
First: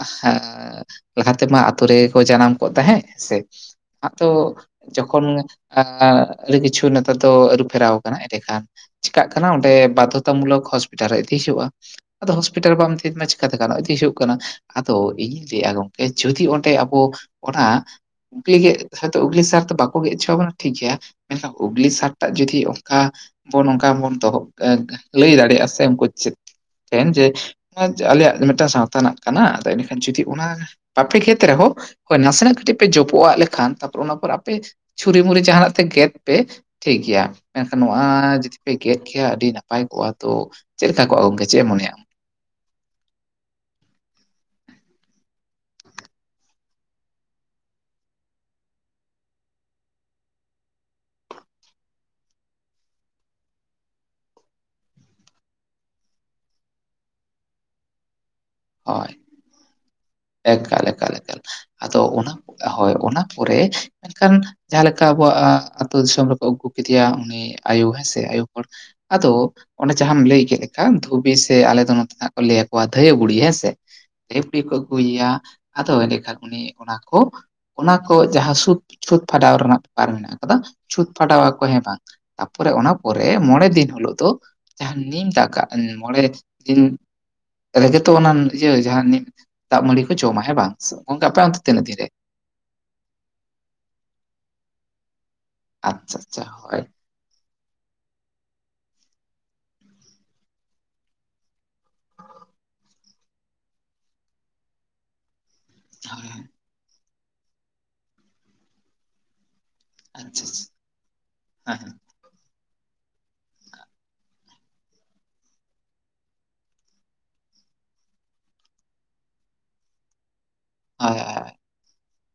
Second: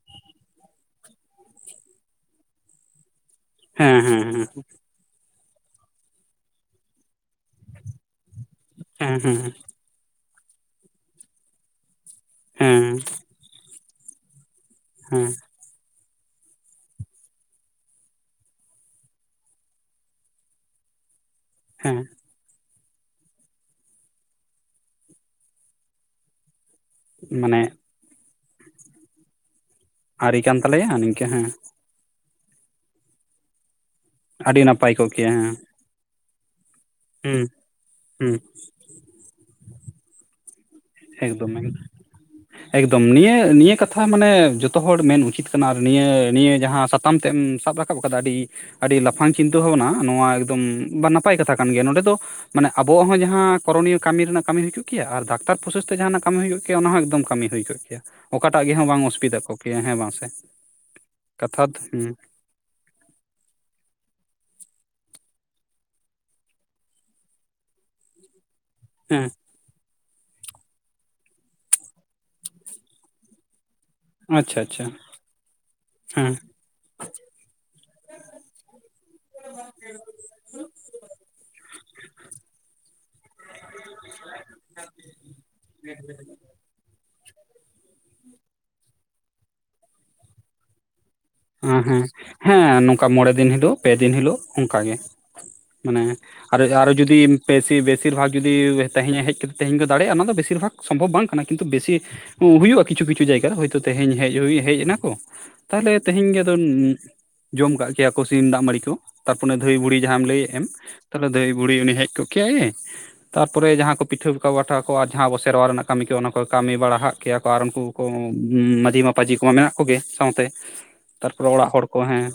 B: ᱞᱟᱦᱟ ᱛᱮᱢᱟ ᱟᱹᱛᱩ ᱨᱮ ᱠᱚ ᱡᱟᱱᱟᱢ ᱠᱚᱜ ᱛᱟᱦᱮᱸᱜ ᱥᱮ
A: ᱦᱮᱸ ᱦᱮᱸ
B: ᱟᱸᱜ
A: ᱦᱮᱸ
B: ᱛᱚ ᱡᱚᱠᱷᱚᱱ ᱟᱸ ᱟᱹᱰᱤ ᱠᱤᱪᱷᱩ ᱱᱮᱛᱟᱨ ᱫᱚ ᱟᱹᱨᱩ ᱯᱷᱮᱨᱟᱣ ᱟᱠᱟᱱᱟ᱾ ᱮᱸᱰᱮᱠᱷᱟᱱ
A: ᱦᱮᱸ
B: ᱪᱮᱠᱟᱜ
A: ᱦᱮᱸ
B: ᱠᱟᱱᱟ, ᱚᱸᱰᱮ ᱵᱟᱫᱽᱫᱷᱚᱛᱟ ᱢᱩᱞᱚᱠ ᱦᱚᱥᱯᱤᱴᱟᱞ ᱨᱮ ᱤᱫᱤ ᱦᱩᱭᱩᱜᱼᱟ᱾ ᱟᱫᱚ ᱦᱚᱥᱯᱤᱴᱟᱞ ᱵᱟᱢ
A: ᱦᱮᱸ
B: ᱠᱟᱛᱮ ᱜᱟᱱᱚᱜ ᱤᱫᱤ ᱦᱩᱭᱩᱜ ᱠᱟᱱᱟ᱾ ᱟᱫᱚ
A: ᱦᱮᱸ
B: ᱤᱧᱤᱧ ᱞᱟᱹᱭᱮᱜᱼᱟ, ᱜᱚᱢᱠᱮ ᱡᱚᱫᱤ ᱚᱸᱰᱮ ᱟᱵᱚ ᱚᱱᱟ ᱩᱜᱽᱞᱤ ᱜᱮᱫ ᱦᱚᱭᱛᱚ ᱩᱜᱽᱞᱤ ᱥᱟᱨ ᱫᱚ ᱵᱟᱠᱚ ᱜᱮᱜ ᱦᱚᱪᱚ ᱟᱵᱚᱱᱟ ᱴᱷᱤᱠ ᱜᱮᱭᱟ ᱢᱮᱱᱠᱷᱟᱱ ᱩᱜᱽᱞᱤ
A: ᱦᱮᱸ
B: ᱥᱟᱨ ᱛᱟᱜ ᱡᱩᱫᱤ ᱚᱱᱠᱟ ᱵᱚᱱ, ᱚᱱᱠᱟ ᱵᱚᱱ ᱫᱚᱦᱚᱵᱽ ᱮ ᱞᱟᱹᱭ ᱫᱟᱲᱮᱭᱟᱜᱼᱟ ᱥᱮ ᱩᱱᱠᱩ ᱪᱮ ᱡᱮ
A: ᱢᱟᱱᱮ
B: ᱟᱞᱮᱭᱟᱜ ᱢᱮᱫᱴᱟᱝ ᱥᱟᱶᱛᱟ ᱨᱮᱱᱟᱜ ᱠᱟᱱᱟ, ᱟᱫᱚ ᱮᱸᱰᱮᱠᱷᱟᱱ ᱡᱩᱫᱤ
A: ᱟᱹᱨᱤ
B: ᱚᱱᱟ
A: ᱠᱟᱱ ᱛᱟᱞᱮᱭᱟ
B: ᱵᱟᱯᱮ
A: ᱱᱤᱝᱠᱟᱹ
B: ᱜᱮᱛ
A: ᱦᱮᱸ
B: ᱨᱮᱦᱚᱸ ᱱᱟᱥᱮᱱᱟᱜ ᱠᱟᱹᱴᱤᱡ ᱯᱮ ᱡᱚᱯᱚᱜ ᱟᱜ ᱞᱮᱠᱷᱟᱱ ᱚᱱᱟ ᱯᱚᱨ ᱟᱯᱮ
A: ᱟᱹᱰᱤ ᱱᱟᱯᱟᱭ ᱠᱚᱜ ᱠᱮᱭᱟ
B: ᱪᱷᱩᱨᱤ-ᱢᱩᱨᱤ
A: ᱦᱮᱸ
B: ᱡᱟᱦᱟᱸᱱᱟᱜ ᱛᱮ ᱜᱮᱫ ᱯᱮ ᱴᱷᱤᱠ ᱜᱮᱭᱟ,
A: ᱦᱩᱸ
B: ᱢᱮᱱᱠᱷᱟᱱ ᱱᱚᱣᱟ
A: ᱦᱩᱸ
B: ᱡᱩᱫᱤ ᱯᱮ ᱜᱮᱫ ᱠᱮᱭᱟ, ᱟᱹᱰᱤ ᱱᱟᱯᱟᱭ ᱠᱚᱜᱼᱟ ᱛᱚ᱾ ᱪᱮᱫ ᱞᱮᱠᱟ ᱠᱚᱜᱼᱟ ᱜᱚᱝᱠᱮ
A: ᱮᱠᱫᱚᱢ
B: ᱪᱮᱫ ᱮᱢ
A: ᱮᱠᱫᱚᱢ᱾
B: ᱢᱚᱱᱮᱭᱟ
A: ᱮᱠᱫᱚᱢ ᱱᱤᱭᱟᱹ ᱱᱤᱭᱟᱹ ᱠᱟᱛᱷᱟ ᱢᱟᱱᱮ ᱡᱚᱛᱚ ᱦᱚᱲ ᱢᱮᱱ ᱩᱪᱤᱛ ᱠᱟᱱᱟ ᱟᱨ ᱱᱤᱭᱟᱹ, ᱱᱤᱭᱟᱹ ᱡᱟᱦᱟᱸ ᱥᱟᱛᱟᱢ ᱛᱮᱢ ᱮᱢ ᱥᱟᱵ ᱨᱟᱠᱟᱯ ᱨᱟᱠᱟᱵ ᱟᱠᱟᱫᱟ᱾ ᱟᱹᱰᱤ, ᱟᱹᱰᱤ ᱞᱟᱯᱷᱟᱝ ᱪᱤᱱᱛᱟᱹ ᱵᱷᱟᱹᱵᱽᱱᱟ ᱱᱚᱣᱟ ᱮᱠᱫᱚᱢ ᱵᱟ ᱱᱟᱯᱟᱭ ᱠᱟᱛᱷᱟ ᱠᱟᱱ ᱜᱮᱭᱟ᱾ ᱱᱚᱸᱰᱮ ᱫᱚ ᱢᱟᱱᱮ ᱟᱵᱚᱣᱟᱜ ᱦᱚᱸ ᱡᱟᱦᱟᱸ ᱠᱚᱨᱚᱱᱤᱭᱟ. ᱠᱟᱢᱤ ᱨᱮᱱᱟᱜ ᱠᱟᱹᱢᱤ ᱦᱩᱭ ᱠᱚᱜ ᱠᱮᱭᱼᱟ ᱟᱨ ᱫᱟᱠ ᱛᱟᱨ ᱯᱨᱚᱥᱮᱥ ᱛᱮ ᱡᱟᱦᱟᱸᱱᱟᱜ ᱠᱟᱹᱢᱤ ᱦᱩᱭ ᱠᱚᱜ ᱠᱮᱭᱟ᱿ ᱚᱱᱟ ᱦᱚᱸ ᱮᱠᱫᱚᱢ ᱠᱟᱹᱢᱤ ᱦᱩᱭ ᱠᱚᱜ ᱠᱮᱭᱟ᱾ ᱚᱠᱟᱴᱟᱜ ᱜᱮ ᱦᱚᱸ
B: ᱦᱳᱭ
A: ᱵᱟᱝ ᱚᱥᱵᱤᱫᱟ ᱠᱚᱜ ᱠᱮᱭᱟ ᱦᱮᱸ ᱵᱟᱝ ᱥᱮ?
B: ᱮᱠᱟᱞ, ᱮᱠᱟᱞ, ᱮᱠᱟᱞ᱾
A: ᱠᱟᱛᱷᱟ ᱫᱚ
B: ᱟᱫᱚ
A: ᱦᱩᱸ
B: ᱚᱱᱟ ᱦᱳᱭ, ᱚᱱᱟ ᱯᱚᱨᱮ ᱢᱮᱱᱠᱷᱟᱱ ᱡᱟᱦᱟᱸ ᱞᱮᱠᱷᱟ ᱟᱵᱚᱣᱟᱜ ᱟᱸ ᱟᱛᱳ ᱫᱤᱥᱚᱢ ᱨᱮᱠᱚ ᱟᱹᱜᱩ ᱠᱮᱫᱮᱭᱟ ᱩᱱᱤ ᱟᱭᱳ ᱦᱮᱸᱥᱮ ᱟᱭᱳ ᱦᱚᱲ
A: ᱦᱮᱸ
B: ᱟᱫᱚ ᱚᱸᱰᱮ ᱡᱟᱦᱟᱸᱢ ᱞᱟᱹᱭ ᱠᱮᱫ ᱞᱮᱠᱟ ᱫᱷᱩᱵᱤ ᱥᱮ ᱟᱞᱮ ᱫᱚ ᱱᱚᱛᱮ ᱫᱚ ᱦᱟᱸᱜ ᱠᱚ ᱞᱟᱹᱭ ᱟᱠᱚᱣᱟ ᱫᱷᱟᱹᱭᱟ. ᱵᱩᱲᱤ ᱦᱮᱸᱥᱮ? ᱥᱮ ᱫᱷᱟᱹᱭ
A: ᱟᱪᱪᱷᱟ
B: ᱵᱩᱰᱤ ᱠᱚ
A: ᱟᱪᱪᱷᱟ
B: ᱟᱹᱜᱩᱭᱮᱭᱟ ᱟᱫᱚ
A: ᱦᱮᱸ
B: ᱮᱸᱰᱮᱠᱷᱟᱱ ᱩᱱᱤ ᱚᱱᱟ ᱠᱚ ᱚᱱᱟ ᱠᱚ ᱡᱟᱦᱟᱸ ᱥᱩᱛ, ᱪᱷᱩᱸᱛ ᱯᱷᱟᱰᱟᱣ ᱨᱮᱱᱟᱜ ᱵᱮᱯᱟᱨ ᱢᱮᱱᱟᱜ ᱠᱟᱫᱟ᱾ ᱪᱷᱩᱸᱛ ᱯᱷᱟᱰᱟᱣ ᱟᱠᱚ ᱦᱮᱸ ᱵᱟᱝ? ᱛᱟᱯᱚᱨᱮ ᱚᱱᱟ ᱯᱚᱨᱮ ᱢᱚᱬᱮ ᱫᱤᱱ ᱦᱳᱞᱳᱜ ᱫᱚ ᱡᱟᱦᱟᱸ ᱱᱤᱢ ᱫᱟᱠᱟ ᱮᱢ ᱢᱚᱬᱮ ᱫᱤᱱ ᱨᱮᱜᱮ ᱛᱚ ᱚᱱᱟ ᱤᱭᱟᱹ ᱡᱟᱦᱟᱸ ᱱᱤᱢ ᱫᱟᱜ ᱢᱟᱹᱲᱤ ᱠᱚ ᱡᱚᱢᱟ ᱦᱮᱸ ᱵᱟᱝ? [unintelligible] ᱜᱚᱢᱠᱮ ᱟᱯᱮ ᱚᱱ
A: ᱦᱮᱸ, ᱦᱮᱸ ᱱᱚᱝᱠᱟ ᱢᱚᱬᱮ ᱫᱤᱱ ᱦᱤᱞᱳᱜ, ᱯᱮ ᱫᱤᱱ ᱦᱤᱞᱳᱜ ᱚᱝᱠᱟ ᱜᱮ᱾
B: ᱟᱪᱪᱷᱟ
A: ᱢᱟᱱᱮ
B: ᱟᱪᱪᱷᱟ
A: ᱟᱨᱮ,
B: ᱦᱳᱭ
A: ᱟᱨᱚ ᱡᱩᱫᱤᱢ ᱵᱮᱥᱤ ᱵᱮᱥᱤᱨ ᱵᱷᱟᱜᱽ ᱡᱩᱫᱤ ᱛᱮᱦᱮᱧᱮ ᱦᱮᱡ ᱠᱟᱛᱮ ᱛᱮᱦᱮᱧ ᱜᱮ ᱫᱟᱲᱮᱭᱟᱜᱼᱟ ᱚᱱᱟ ᱫᱚ ᱵᱮᱥᱤᱨ ᱵᱷᱟᱜᱽ ᱥᱚᱢᱵᱷᱚᱵᱽ ᱵᱟᱝ ᱠᱟᱱᱟ ᱠᱤᱱᱛᱩ ᱵᱮᱥᱤ ᱩᱸ ᱦᱩᱭᱩᱜᱼᱟ ᱠᱤᱪᱷᱩ ᱠᱤᱪᱷᱩ ᱡᱟᱭᱜᱟ ᱨᱮ ᱦᱚᱭᱛᱳ ᱛᱮᱦᱮᱧ ᱦᱮᱡ ᱦᱩᱭ ᱦᱮᱡ ᱮᱱᱟᱠᱚ ᱛᱟᱦᱞᱮ
B: ᱦᱳᱭ
A: ᱛᱮᱦᱮᱧ ᱜᱮ ᱟᱫᱚᱧ [unintelligible] ᱡᱚᱢ ᱠᱟᱜ ᱠᱮᱭᱟ ᱠᱚ ᱥᱤᱢ ᱫᱟᱜ ᱢᱟᱹᱲᱤ ᱠᱚ ᱛᱟᱨᱯᱚᱱᱮ ᱩᱱᱤ ᱫᱷᱟᱹᱭ ᱵᱩᱲᱤ ᱡᱟᱦᱟᱸᱢ
B: ᱟᱪᱪᱷᱟ
A: ᱞᱟᱹᱭᱮᱜ ᱮᱢ
B: ᱟᱪᱪᱷᱟ
A: ᱛᱟᱦᱚᱞᱮ ᱫᱷᱟᱹᱭ
B: ᱦᱮᱸ
A: ᱵᱩᱲᱦᱤ
B: ᱦᱮᱸ
A: ᱩᱱᱤ ᱦᱮᱜ ᱠᱚᱜ ᱠᱮᱭᱟᱭᱮ ᱛᱟᱨᱯᱚᱨᱮ ᱡᱟᱦᱟᱸ ᱠᱚ ᱯᱤᱴᱷᱟᱹ ᱠᱚ ᱵᱟᱴᱷᱟ ᱠᱚ ᱟᱨ ᱡᱟᱦᱟᱸ ᱟᱵᱚ ᱥᱮᱨᱣᱟ ᱨᱮᱱᱟᱜ ᱠᱟᱹᱢᱤ ᱠᱚ ᱚᱱᱟ ᱠᱚ ᱠᱟᱹᱢᱤ ᱵᱟᱲᱟ ᱦᱟᱜ ᱠᱮᱭᱟ ᱠᱚ ᱟᱨ ᱩᱱᱠᱩ ᱠᱚ [unintelligible] ᱢᱟᱹᱡᱷᱤ ᱢᱟᱯᱟᱡᱷᱤ ᱠᱚ ᱢᱟ ᱢᱮᱱᱟᱜ ᱠᱚᱜᱮ ᱥᱟᱶᱛᱮ
B: ᱦᱳᱭ
A: ᱛᱟᱨᱯᱚᱨᱮ
B: ᱦᱳᱭ
A: ᱚᱲᱟᱜ ᱦᱚᱲ ᱠᱚ ᱦᱮᱸ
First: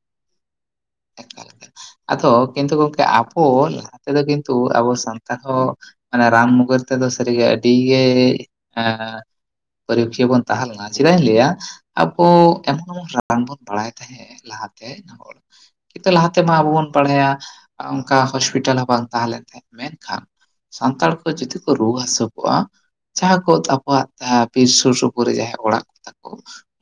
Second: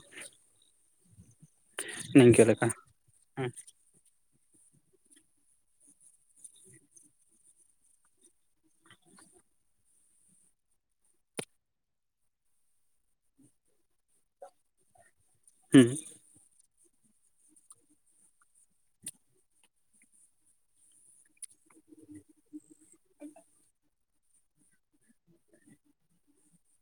B: ᱮᱠᱟᱞ ᱮᱠᱟᱞ, ᱟᱫᱚ
A: ᱱᱤᱝᱠᱟᱹ ᱞᱮᱠᱟ
B: ᱠᱤᱱᱛᱩ ᱜᱚᱝᱠᱮ ᱟᱵᱚ
A: ᱦᱮᱸ
B: ᱞᱟᱦᱟ ᱛᱮᱫᱚ ᱠᱤᱱᱛᱩ ᱟᱵᱚ ᱥᱟᱱᱛᱟᱲ ᱦᱚᱸ, ᱢᱟᱱᱮ ᱨᱟᱱ ᱢᱩᱜᱟᱨ ᱛᱮᱫᱚ ᱥᱟᱹᱨᱤᱜᱮ ᱟᱹᱰᱤ ᱜᱮ ᱟᱸ ᱯᱟᱹᱨᱤᱠᱷᱤᱭᱟᱹ ᱵᱚᱱ ᱛᱟᱦᱮᱸ ᱞᱮᱱᱟ ᱪᱮᱫᱟᱜ ᱤᱧ ᱞᱟᱹᱭᱟ ᱟᱵᱚ ᱮᱢᱚᱱ ᱮᱢᱚᱱ ᱨᱟᱱ ᱵᱚᱱ ᱵᱟᱲᱟᱭ ᱛᱟᱦᱮᱸᱫ ᱞᱟᱦᱟᱛᱮ ᱦᱚᱲ᱾
A: ᱦᱩᱸ
B: ᱞᱟᱦᱟᱛᱮᱢᱟ ᱟᱵᱚ ᱵᱚᱱ ᱵᱟᱲᱦᱟᱭᱟ ᱚᱱᱠᱟ ᱦᱚᱥᱯᱤᱴᱟᱞ ᱦᱚᱸ ᱵᱟᱝ ᱛᱟᱦᱮᱸ ᱞᱮᱱ ᱛᱟᱦᱮᱸ ᱢᱮᱱᱠᱷᱟᱱ ᱥᱟᱱᱛᱟᱲ ᱠᱚ ᱡᱩᱫᱤ ᱠᱚ ᱨᱩᱣᱟᱹ ᱦᱟᱹᱥᱩ ᱠᱚᱜ-ᱟ ᱡᱟᱦᱟᱸ ᱠᱚ ᱟᱠᱚᱭᱟᱜ ᱵᱤᱨ ᱥᱩᱨ ᱥᱩᱯᱩᱨ ᱨᱮ ᱡᱟᱦᱟᱸᱭ ᱚᱲᱟᱜ ᱛᱟᱠᱚ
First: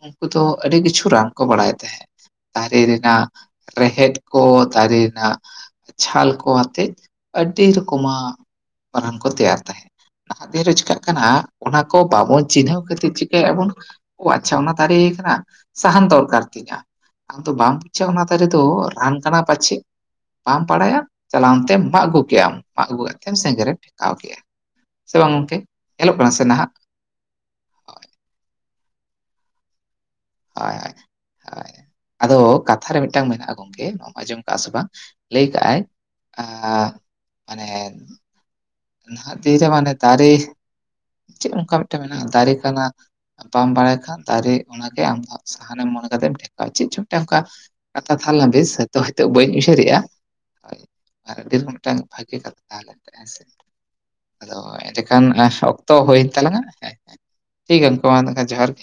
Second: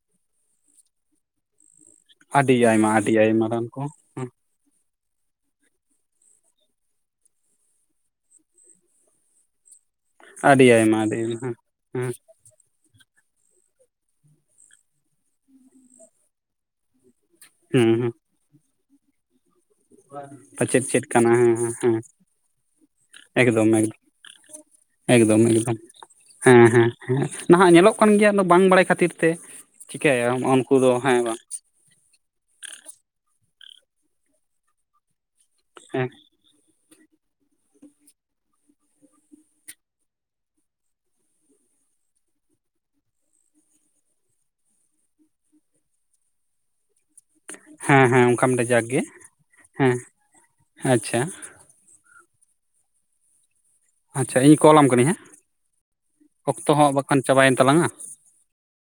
B: ᱩᱱᱠᱩ ᱫᱚ ᱟᱹᱰᱤ ᱠᱤᱪᱷᱩ ᱨᱟᱱ ᱠᱚ ᱵᱟᱲᱟᱭ ᱛᱟᱦᱮᱜ
A: ᱟᱹᱰᱤ
B: ᱫᱟᱨᱮ
A: ᱟᱭᱢᱟ ᱟᱹᱰᱤ
B: ᱨᱮᱱᱟᱜ
A: ᱟᱭᱢᱟ ᱨᱟᱱ ᱠᱚ
B: ᱨᱮᱦᱮᱫ ᱪᱮᱫ
A: ᱦᱮᱸ
B: ᱠᱚ ᱫᱟᱨᱮᱱᱟ ᱪᱷᱟᱞ ᱠᱚ ᱟᱛᱮᱫ ᱟᱹᱰᱤ ᱨᱚᱠᱚᱢᱟᱜ ᱨᱟᱱ ᱠᱚ ᱛᱮᱭᱟᱨ ᱛᱟᱦᱮᱸᱫ᱾ ᱱᱟᱦᱟᱜ
A: ᱟᱹᱰᱤ
B: ᱫᱤᱱ ᱨᱮ
A: ᱟᱭᱢᱟ
B: ᱪᱤᱠᱟᱜ
A: ᱟᱹᱰᱤ
B: ᱠᱟᱱᱟ
A: ᱟᱭᱢᱟ ᱦᱮᱸ
B: ᱚᱱᱟ ᱠᱚ
A: ᱦᱮᱸ
B: ᱵᱟᱵᱚᱱ ᱪᱤᱱᱦᱟᱹᱣ ᱠᱷᱟ. ᱛᱤᱨ ᱠᱮᱹᱵᱚᱱ ᱚ ᱟᱪᱪᱷᱟ ᱚᱱᱟ ᱫᱟᱨᱮ ᱠᱟᱱᱟ ᱥᱟᱦᱟᱱ ᱫᱚᱨᱠᱟᱨ ᱛᱤᱧᱟᱹ ᱟᱢ ᱫᱚ ᱵᱟᱢ
A: ᱦᱮᱸ
B: ᱵᱩᱡᱷᱟᱹᱜ-ᱟ
A: ᱦᱮᱸ
B: ᱚᱱ [unintelligible] ᱫᱚ ᱨᱟᱱ ᱠᱟᱲᱟ ᱯᱟᱪᱮᱜ᱾ ᱵᱟᱢ
A: ᱯᱟᱪᱮᱫ
B: ᱵᱟᱲᱟᱭᱟ
A: ᱪᱮᱫ ᱠᱟᱱᱟ ᱦᱮᱸ
B: ᱪᱟᱞᱟᱣ
A: ᱦᱮᱸ
B: ᱛᱮ
A: ᱦᱮᱸ
B: ᱢᱟᱜ ᱟᱹᱜᱩ ᱠᱮᱜ ᱟᱢ ᱢᱟᱜ ᱟᱹᱜᱩ ᱠᱮᱫ ᱛᱮ ᱥᱮᱸᱜᱮᱞ
A: ᱮᱠᱫᱚᱢ
B: ᱮᱢ
A: ᱮᱠᱫᱚᱢ
B: ᱴᱷᱮᱠᱟᱣ ᱠᱮᱜ-ᱟ᱾ ᱥᱮ ᱜᱚᱝᱠᱮ ᱧᱮᱞᱚᱜ ᱠᱟᱱᱟ ᱱᱟᱦᱟᱜ᱾
A: ᱦᱮ ᱱᱟᱦᱟᱜ ᱧᱮᱞᱚᱜ
B: ᱦᱳᱭ
A: ᱠᱟᱱ ᱜᱮᱭᱟ ᱫᱚ ᱵᱟᱝ ᱵᱟᱲᱟᱭ ᱠᱷᱟᱹᱛᱤᱨ ᱛᱮ ᱪᱤᱠᱟᱹᱭᱟ ᱩᱱᱠᱩ ᱫᱚ
B: ᱦᱳᱭ
A: ᱦᱮ ᱵᱟᱝ᱾
B: ᱦᱳᱭ ᱟᱫᱚ ᱠᱟᱛᱷᱟ ᱨᱮ ᱢᱤᱫᱴᱟᱝ ᱢᱮᱱᱟᱜ-ᱟ ᱜᱚᱢᱠᱮ ᱱᱚᱭ ᱟᱸᱡᱚᱢ ᱠᱟᱜ ᱟᱥᱮ ᱵᱟᱝ ᱞᱟᱹᱭ ᱠᱟᱜ ᱟᱭ
A: ᱦᱮᱸ
B: ᱟᱻᱻ ᱢᱟᱱᱮ ᱱᱟᱦᱟᱜ ᱫᱤᱭᱮᱪᱷᱮ ᱢᱟᱱᱮ ᱫᱟᱨᱮ ᱪᱮᱫ ᱚᱱᱠᱟ ᱢᱤᱫᱴᱮᱱ ᱢᱮᱱᱟᱜ-ᱟ ᱫᱟᱨᱮ ᱠᱟᱱᱟ ᱵᱟᱢ ᱵᱟᱲᱟᱭ ᱠᱷᱟᱱ ᱫᱟᱨᱮ ᱚᱱᱟᱜᱮ ᱟᱢ ᱥᱟᱦᱟᱱᱮᱢ ᱢᱚᱱᱮ ᱠᱟᱛᱮᱢ ᱴᱮᱠᱟᱣᱟ ᱪᱮᱫ ᱪᱚᱝ ᱢᱤᱫᱴᱟᱝ ᱠᱟ
A: ᱦᱮᱸ
B: ᱠᱟᱛᱷᱟ
A: ᱦᱮᱸ
B: ᱛᱟᱦᱮ
A: ᱚᱱᱠᱟ
B: ᱞᱮᱱᱛᱮ
A: ᱢᱤᱫᱴᱮᱡ ᱡᱟᱠ
B: ᱵᱮᱥᱛᱚ
A: ᱜᱮ
B: ᱦᱚᱭᱛᱚ ᱵᱟᱹᱧ
A: ᱦᱮᱸ
B: ᱩᱭᱦᱟᱹᱨᱮᱜ-ᱟ
A: ᱟᱪᱪᱷᱟ
B: ᱴᱟᱹᱜ ᱵᱟᱷᱜᱤ ᱠᱟᱛᱷᱟ ᱛᱟᱦᱮᱞᱮᱱ ᱛᱮ ᱦᱮᱥᱮ ᱾
A: ᱟᱪᱪᱷᱟ
B: ᱟᱫᱚ
A: ᱤᱧ ᱠᱚᱞᱟᱢ ᱠᱟᱹᱱᱟᱹᱧ ᱦᱟᱸᱜ
B: ᱮᱸᱰᱮᱠᱷᱟᱱ ᱚᱠᱛᱚ ᱦᱩᱭᱮᱱ ᱛᱟᱞᱟᱝᱟ
A: ᱚᱠᱛᱚ ᱦᱚᱸ ᱵᱟᱠᱷᱟᱱ ᱪᱟᱵᱟᱭᱮᱱ
B: ᱴᱷᱤᱠ
A: ᱛᱟᱞᱟᱝᱟ
B: ᱜᱮᱭᱟ ᱢᱟ ᱡᱚᱦᱟᱨ ᱜᱮ᱾